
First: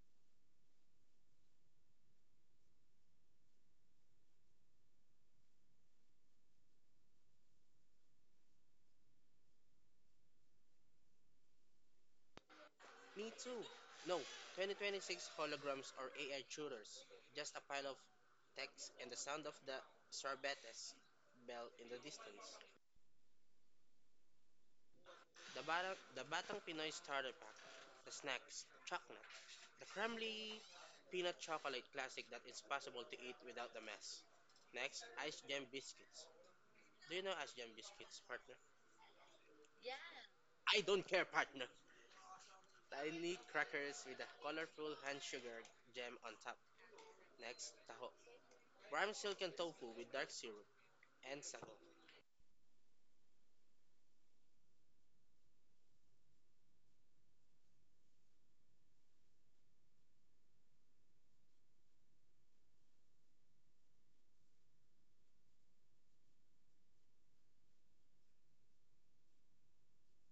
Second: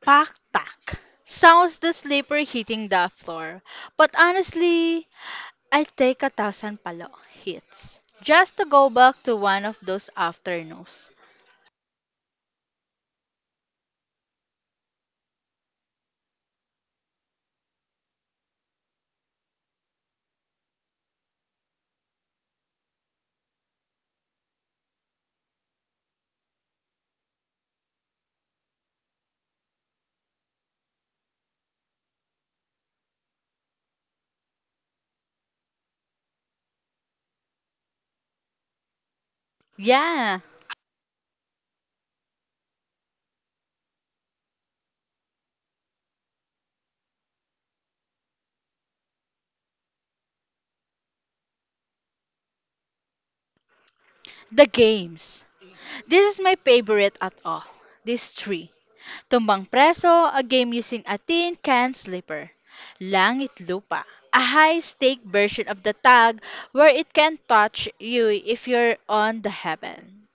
Speaker 2: pak tak sounds the slipper hitting the floor. But honestly, I take 1,000 palo hits just to go back to one of those afternoons.
Speaker 1: Me too. No, 2026 holograms or AI tutors. Just a pile of text and the sound of the sorbetes bell in the distance. The Batang Pinoy Starter Pack. The snacks. Chocnut. The crumbly peanut chocolate classic that is possible to eat without the mess. Next, Ice Jam Biscuits. Do you know Asian biscuits, partner?
Speaker 2: Yeah,
Speaker 1: I don't care, partner. Tiny crackers with a colorful hand sugar gem on top. Next, taho. Warm silken tofu with dark syrup and sago.
Speaker 2: the games. This is my favorite at all. These three. Tumbang Preso, a game using a tin can slipper. Langit Lupa, a high stake version of the tag where it can touch you if you're on the heaven.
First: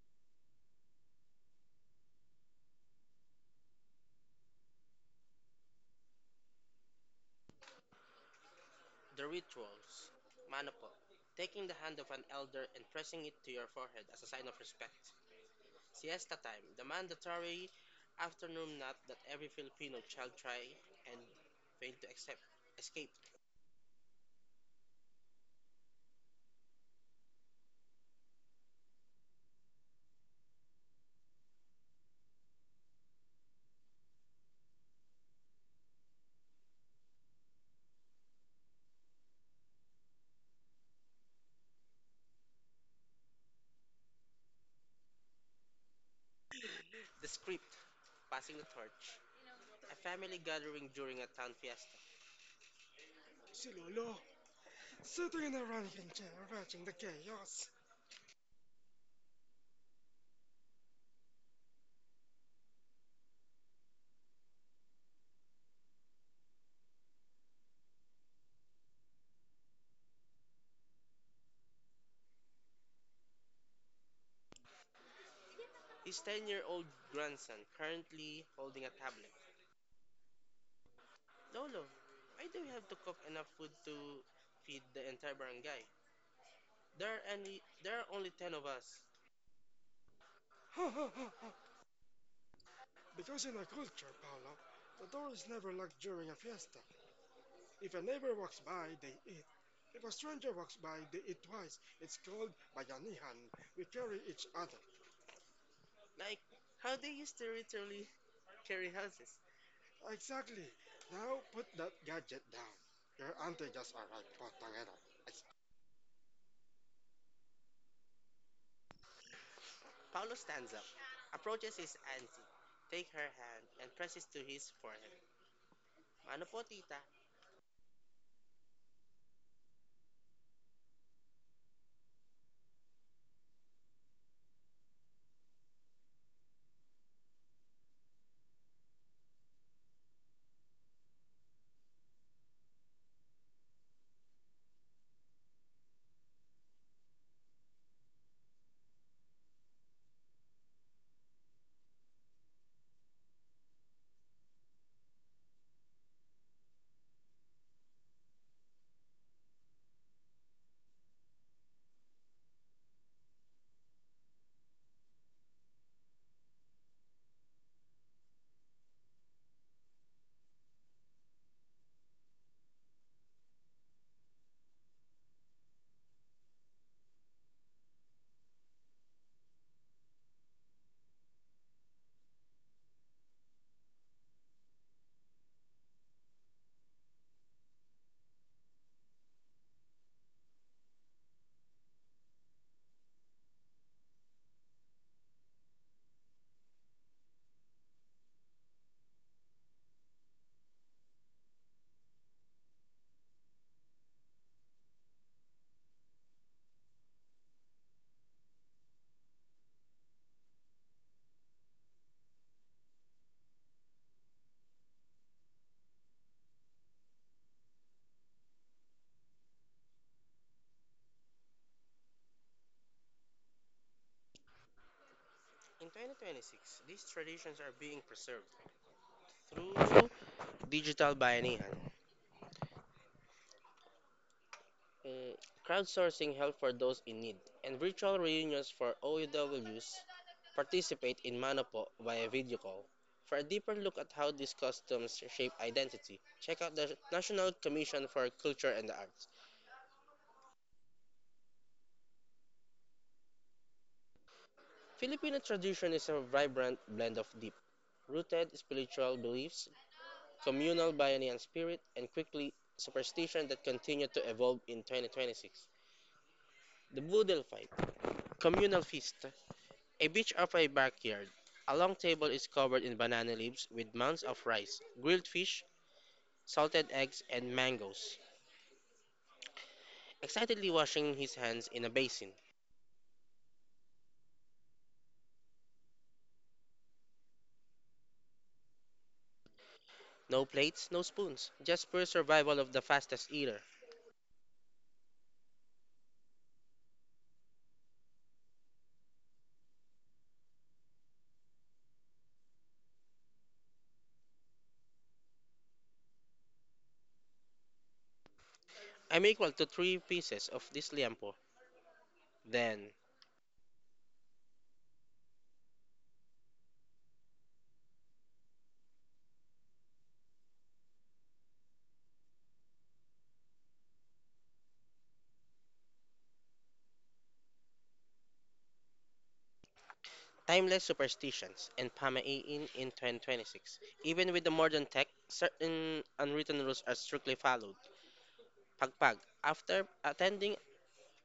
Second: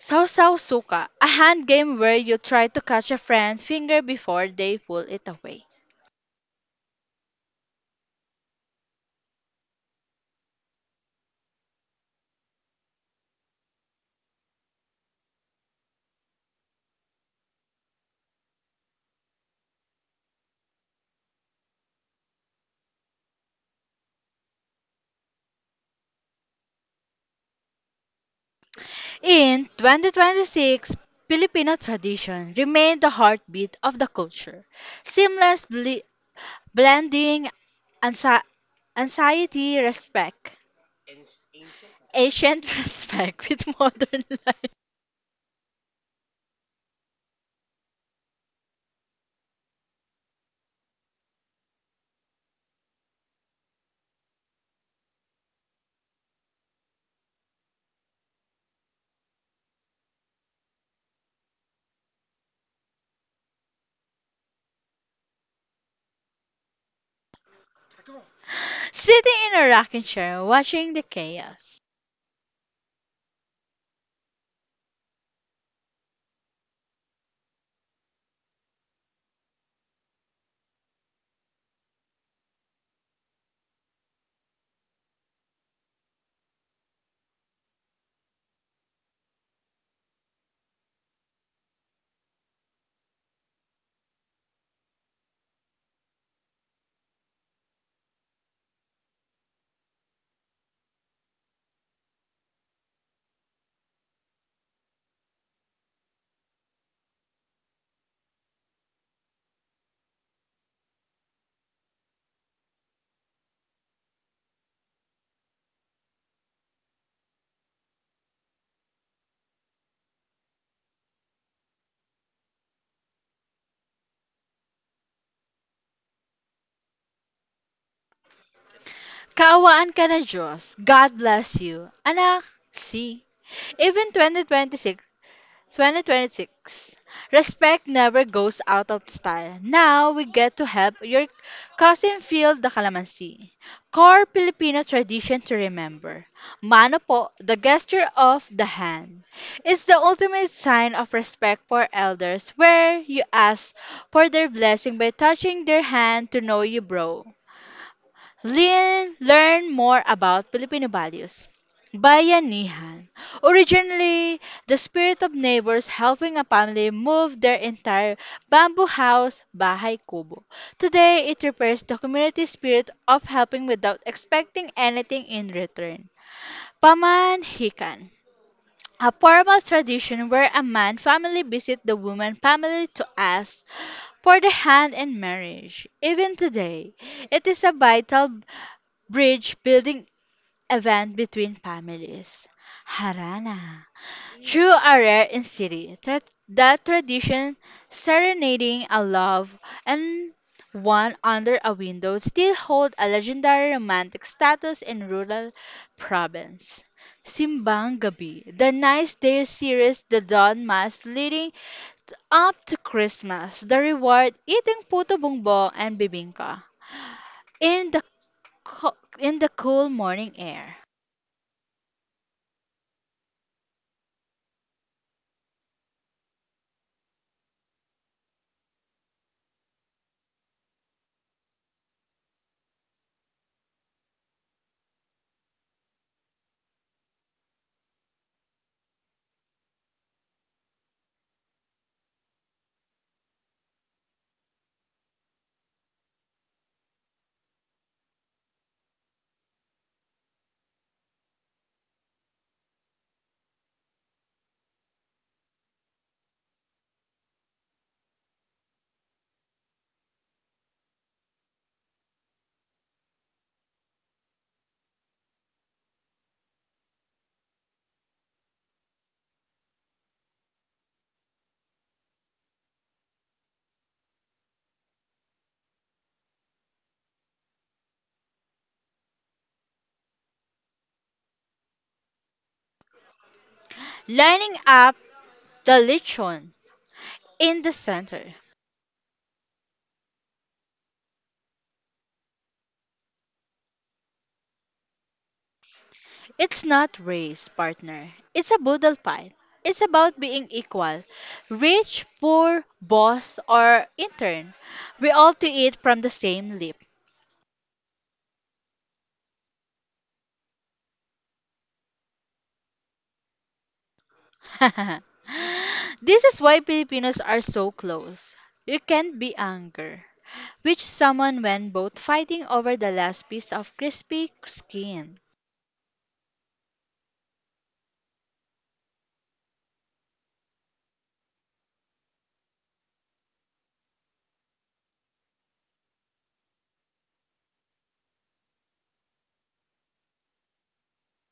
Speaker 2: Sausaw Suka, a hand game where you try to catch a friend finger before they pull it away.
Speaker 1: The rituals. Manopo. Taking the hand of an elder and pressing it to your forehead as a sign of respect. Siesta time. The mandatory afternoon nap that every Filipino child try and fail to accept. Escape.
Speaker 2: In 2026, Filipino tradition remained the heartbeat of the culture. Seamless blending ansa- anxiety, respect, ancient respect with modern life.
Speaker 1: The script. Passing the torch. A family gathering during a town fiesta. Si Lolo, sitting in a rocking chair watching the chaos.
Speaker 2: Sitting in a rocking chair, watching the chaos.
Speaker 1: His 10-year-old grandson currently holding a tablet. Lolo, why do we have to cook enough food to feed the entire barangay? There are only 10 of us. Ha ha ha ha! Because in our culture, Paolo, the door is never locked during a fiesta. If a neighbor walks by, they eat. If a stranger walks by, they eat twice. It's called bayanihan. We carry each other. Like how they used to literally carry houses. Exactly. Now put that gadget down. Your auntie just arrived. Putangina. Ex- Paolo stands up, approaches his auntie, takes her hand, and presses to his forehead. Ano po, tita?
Speaker 2: Kaawaan ka na Diyos. God bless you. Anak, see. Even 2026. Respect never goes out of style. Now we get to help your cousin feel the calamansi. Core Filipino tradition to remember. Mano po, the gesture of the hand, is the ultimate sign of respect for elders where you ask for their blessing by touching their hand to know you bro. Learn more about Filipino values. Bayanihan. Originally, the spirit of neighbors helping a family move their entire bamboo house, bahay kubo. Today, it refers to community spirit of helping without expecting anything in return. Pamanhikan. A formal tradition where a man family visit the woman family to ask for the hand in marriage. Even today, it is a vital bridge building event between families. Harana. True are rare in city. The tradition serenading a love and one under a window still hold a legendary romantic status in rural province. Simbang Gabi, the nice day series, the dawn mass leading up to Christmas, the reward eating puto bumbong and bibingka in the in the cool morning air.
Speaker 1: In 2026, these traditions are being preserved through digital bayanihan. eh, Crowdsourcing help for those in need, and virtual reunions for OEWs participate in Manopo via video call. For a deeper look at how these customs shape identity, check out the National Commission for Culture and the Arts. Filipino tradition is a vibrant blend of deep rooted spiritual beliefs, communal Bayan spirit, and quickly superstition that continue to evolve in 2026. The Boodle Fight, communal feast. A beach of a backyard. A long table is covered in banana leaves with mounds of rice, grilled fish, salted eggs, and mangoes. Excitedly washing his hands in a basin.
Speaker 2: Lining up the lechon in the center.
Speaker 1: No plates, no spoons, just pure survival of the fastest eater.
Speaker 2: It's not race, partner. It's a boodle pie. It's about being equal. Rich, poor, boss, or intern. We all to eat from the same lip.
Speaker 1: I'm equal to 3 pieces of this liampo. Then,
Speaker 2: This is why Filipinos are so close. You can't be anger. Which someone when both fighting over the last piece of crispy skin.
Speaker 1: timeless superstitions and pamahiin in 2026. Even with the modern tech, certain unwritten rules are strictly followed. Pagpag. After attending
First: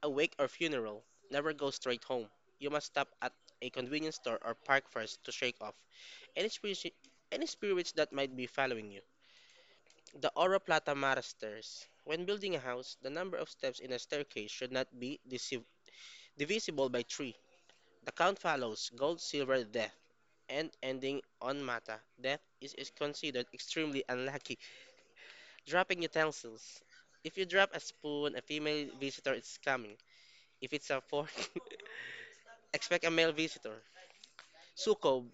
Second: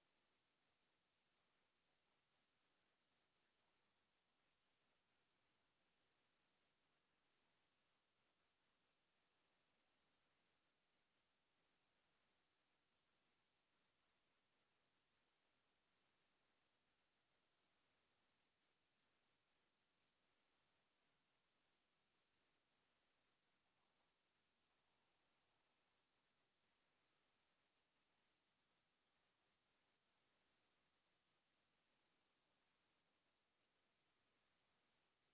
Speaker 1: a wake or funeral. Never go straight home. You must stop at a convenience store or park first to shake off any spirits, any spirits that might be following you. The Oro Plata Mara stairs. When building a house, the number of steps in a staircase should not be divisible by three. The count follows gold, silver, death, and ending on mata. Death is considered extremely unlucky. Dropping utensils. If you drop a spoon, a female visitor is coming. If it's a fork, expect a male visitor. Sukob.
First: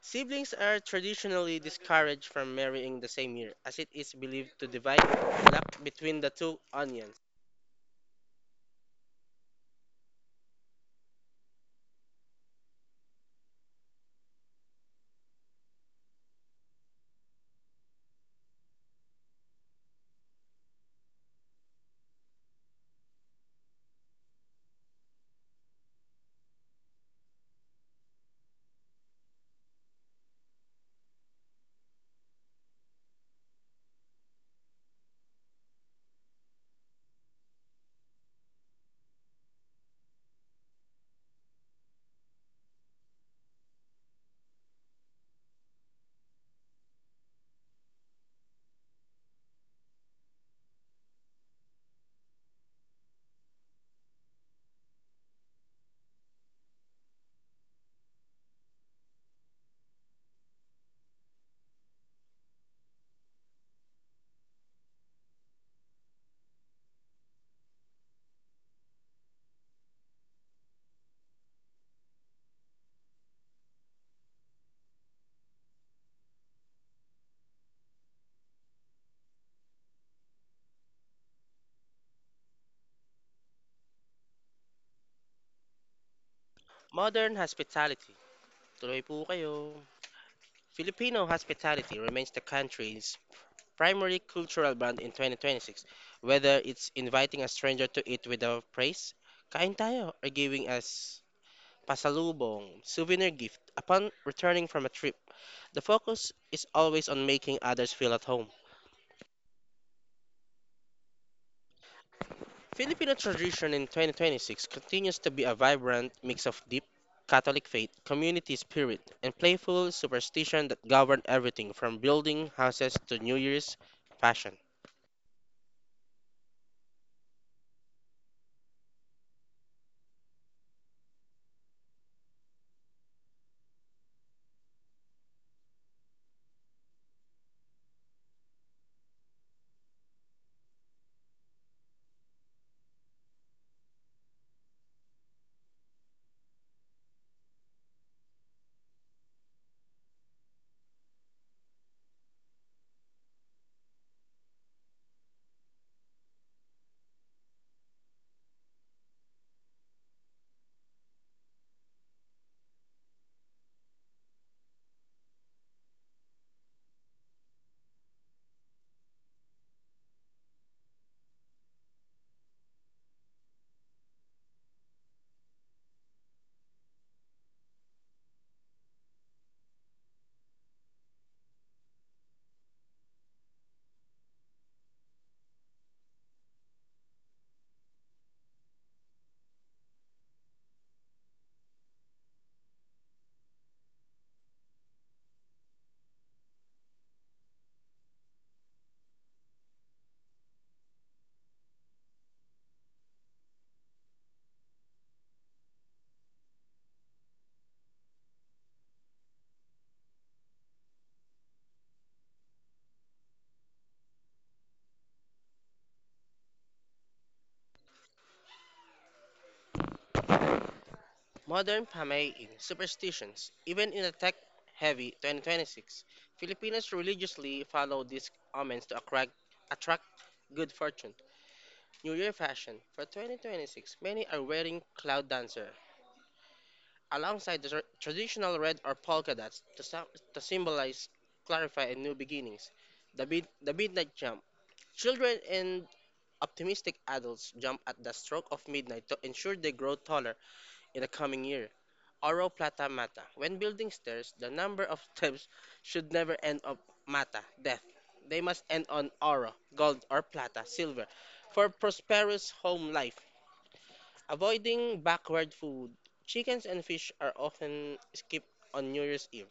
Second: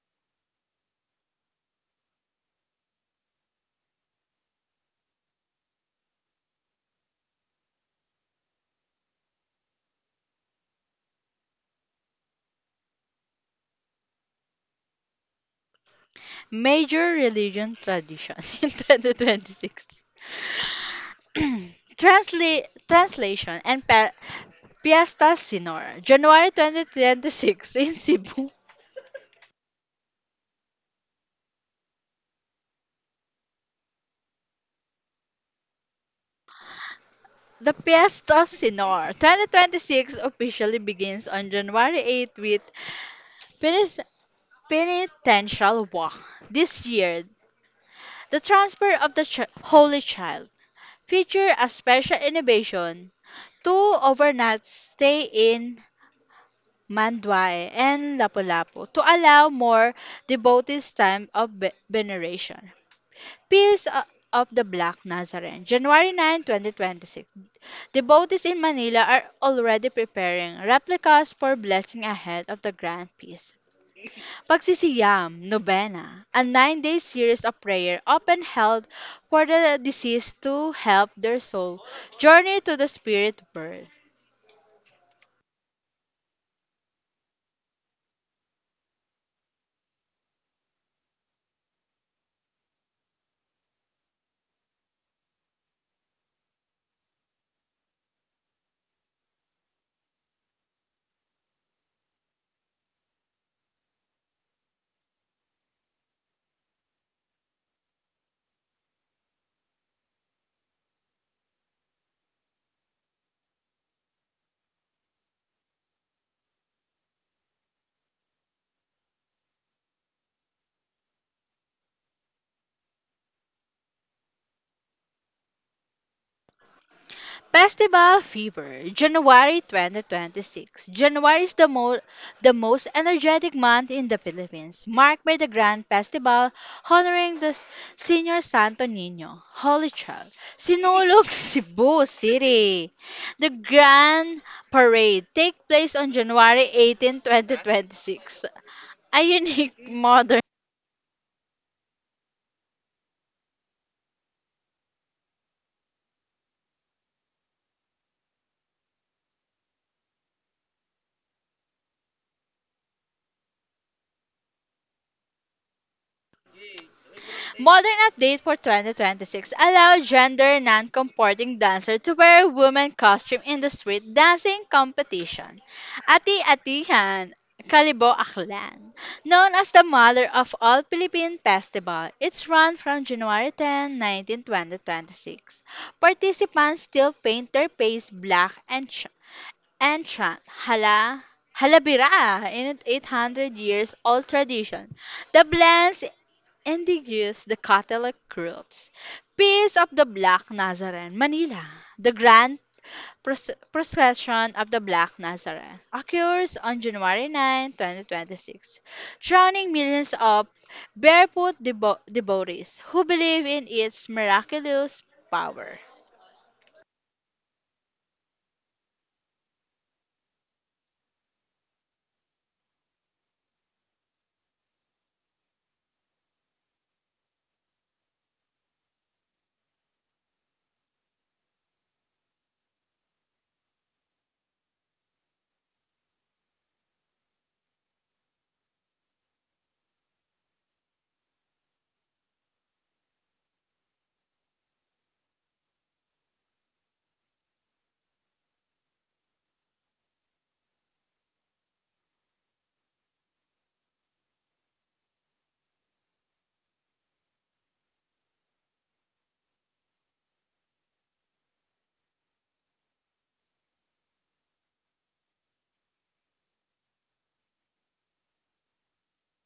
Speaker 1: Siblings are traditionally discouraged from marrying the same year, as it is believed to divide the luck between the two onions.
Speaker 2: Major religion tradition in 2026. Translation and Piesta Sinor, January 2026 in Cebu. The Piesta Sinor 2026 officially begins on January 8th with Penis- Penitential Walk. This year, the transfer of the Holy Child featured a special innovation two overnight stay in Manduay and Lapu-Lapu to allow more devotees time of veneration. Peace of the Black Nazarene, January 9, 2026. Devotees in Manila are already preparing replicas for blessing ahead of the Grand Peace. Pagsisiyam, Novena, a 9-day series of prayer often held for the deceased to help their soul journey to the spirit world.
Speaker 1: Modern hospitality. Tuloy po kayo. Filipino hospitality remains the country's primary cultural brand in 2026, whether it's inviting a stranger to eat without praise, kain tayo, or giving us pasalubong, souvenir gift upon returning from a trip. The focus is always on making others feel at home. Filipino tradition in 2026 continues to be a vibrant mix of deep Catholic faith, community spirit, and playful superstition that govern everything from building houses to New Year's fashion.
Speaker 2: Festival Fever, January 2026. January is the most energetic month in the Philippines, marked by the grand festival honoring the Senior Santo Niño, Holy Child, Sinulog, Cebu City. The grand parade takes place on January 18, 2026. A unique Modern update for 2026 allowed gender non-comporting dancer to wear women costume in the street dancing competition. Ati Atihan Kalibo Aklan, known as the mother of all Philippine festival, it's run from January 10, 19, 2026. Participants still paint their face black and and chant hala halabira in 800 years old tradition. The blends and they used the Catholic rules. Peace of the Black Nazarene, Manila. The grand procession of the Black Nazarene occurs on January 9, 2026, drawing millions of barefoot devotees who believe in its miraculous power.
Speaker 1: Modern pamay superstitions, even in the tech heavy 2026, Filipinos religiously follow these omens to attract good fortune. New Year fashion for 2026, many are wearing cloud dancer alongside the traditional red or polka dots to, to symbolize, clarify, and new beginnings. The midnight jump. Children and optimistic adults jump at the stroke of midnight to ensure they grow taller in the coming year. Oro plata mata. When building stairs, the number of steps should never end up mata, death. They must end on oro, gold or plata, silver, for prosperous home life. Avoiding backward food. Chickens and fish are often skipped on New Year's Eve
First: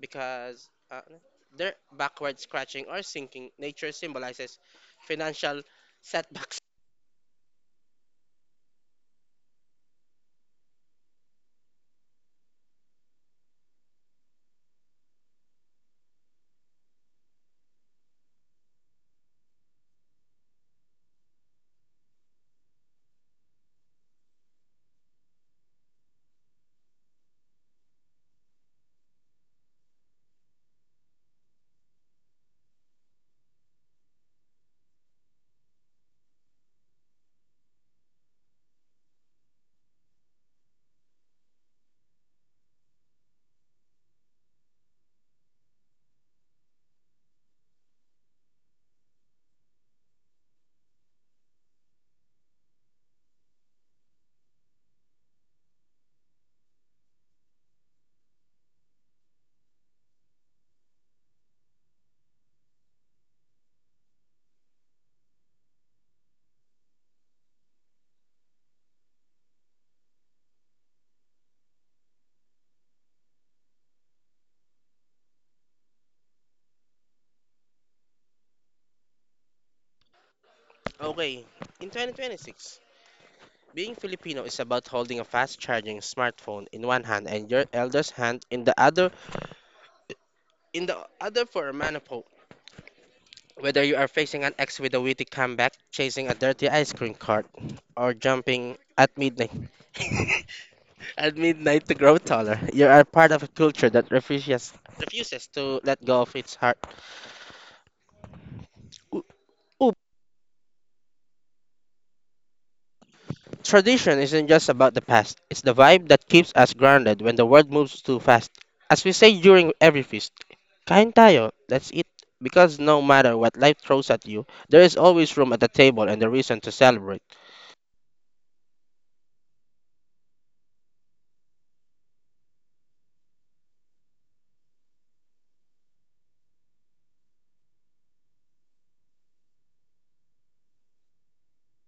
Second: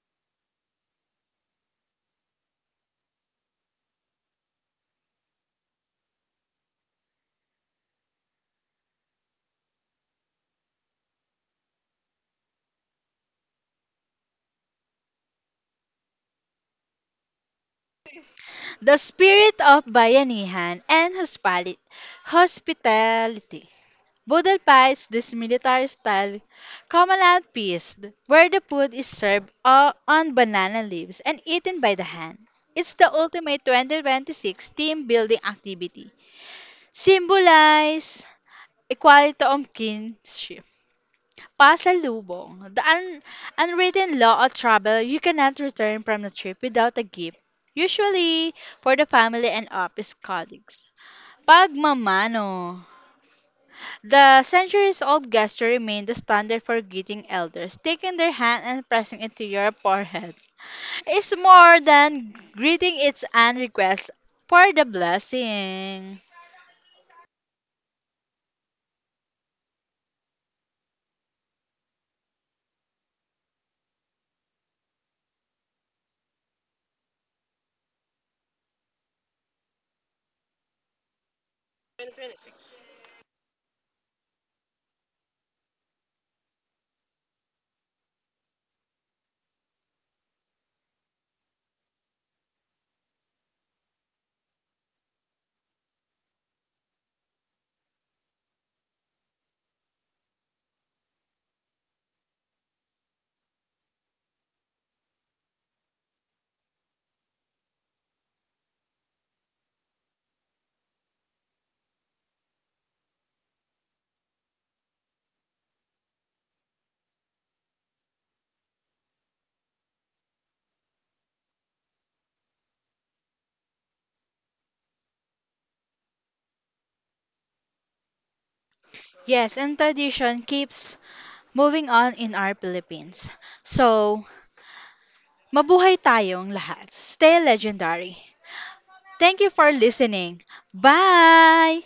Speaker 1: because their backward scratching or sinking nature symbolizes financial setbacks.
Speaker 2: The spirit of bayanihan and hospitality. Boodle pie is this military-style Comeland feast where the food is served on banana leaves and eaten by the hand. It's the ultimate 2026 team-building activity. Symbolize equality of kinship. Pasalubong, the unwritten law of travel, you cannot return from the trip without a gift, usually for the family and office colleagues. Pagmamano. The centuries-old gesture remained the standard for greeting elders. Taking their hand and pressing it to your forehead, it's more than greeting; it's an request for the blessing.
Speaker 1: Okay, in 2026, being Filipino is about holding a fast-charging smartphone in one hand and your elder's hand in the other for a manifold. Whether you are facing an ex with a witty comeback, chasing a dirty ice cream cart, or jumping at midnight. At midnight to grow taller, you are part of a culture that refuses to let go of its heart. O- Oop, tradition isn't just about the past. It's the vibe that keeps us grounded when the world moves too fast. As we say during every feast, kain tayo, that's it. Because no matter what life throws at you, there is always room at the table and a reason to celebrate.
Speaker 2: Yes, and tradition keeps moving on in our Philippines. So, mabuhay tayong lahat. Stay legendary. Thank you for listening. Bye!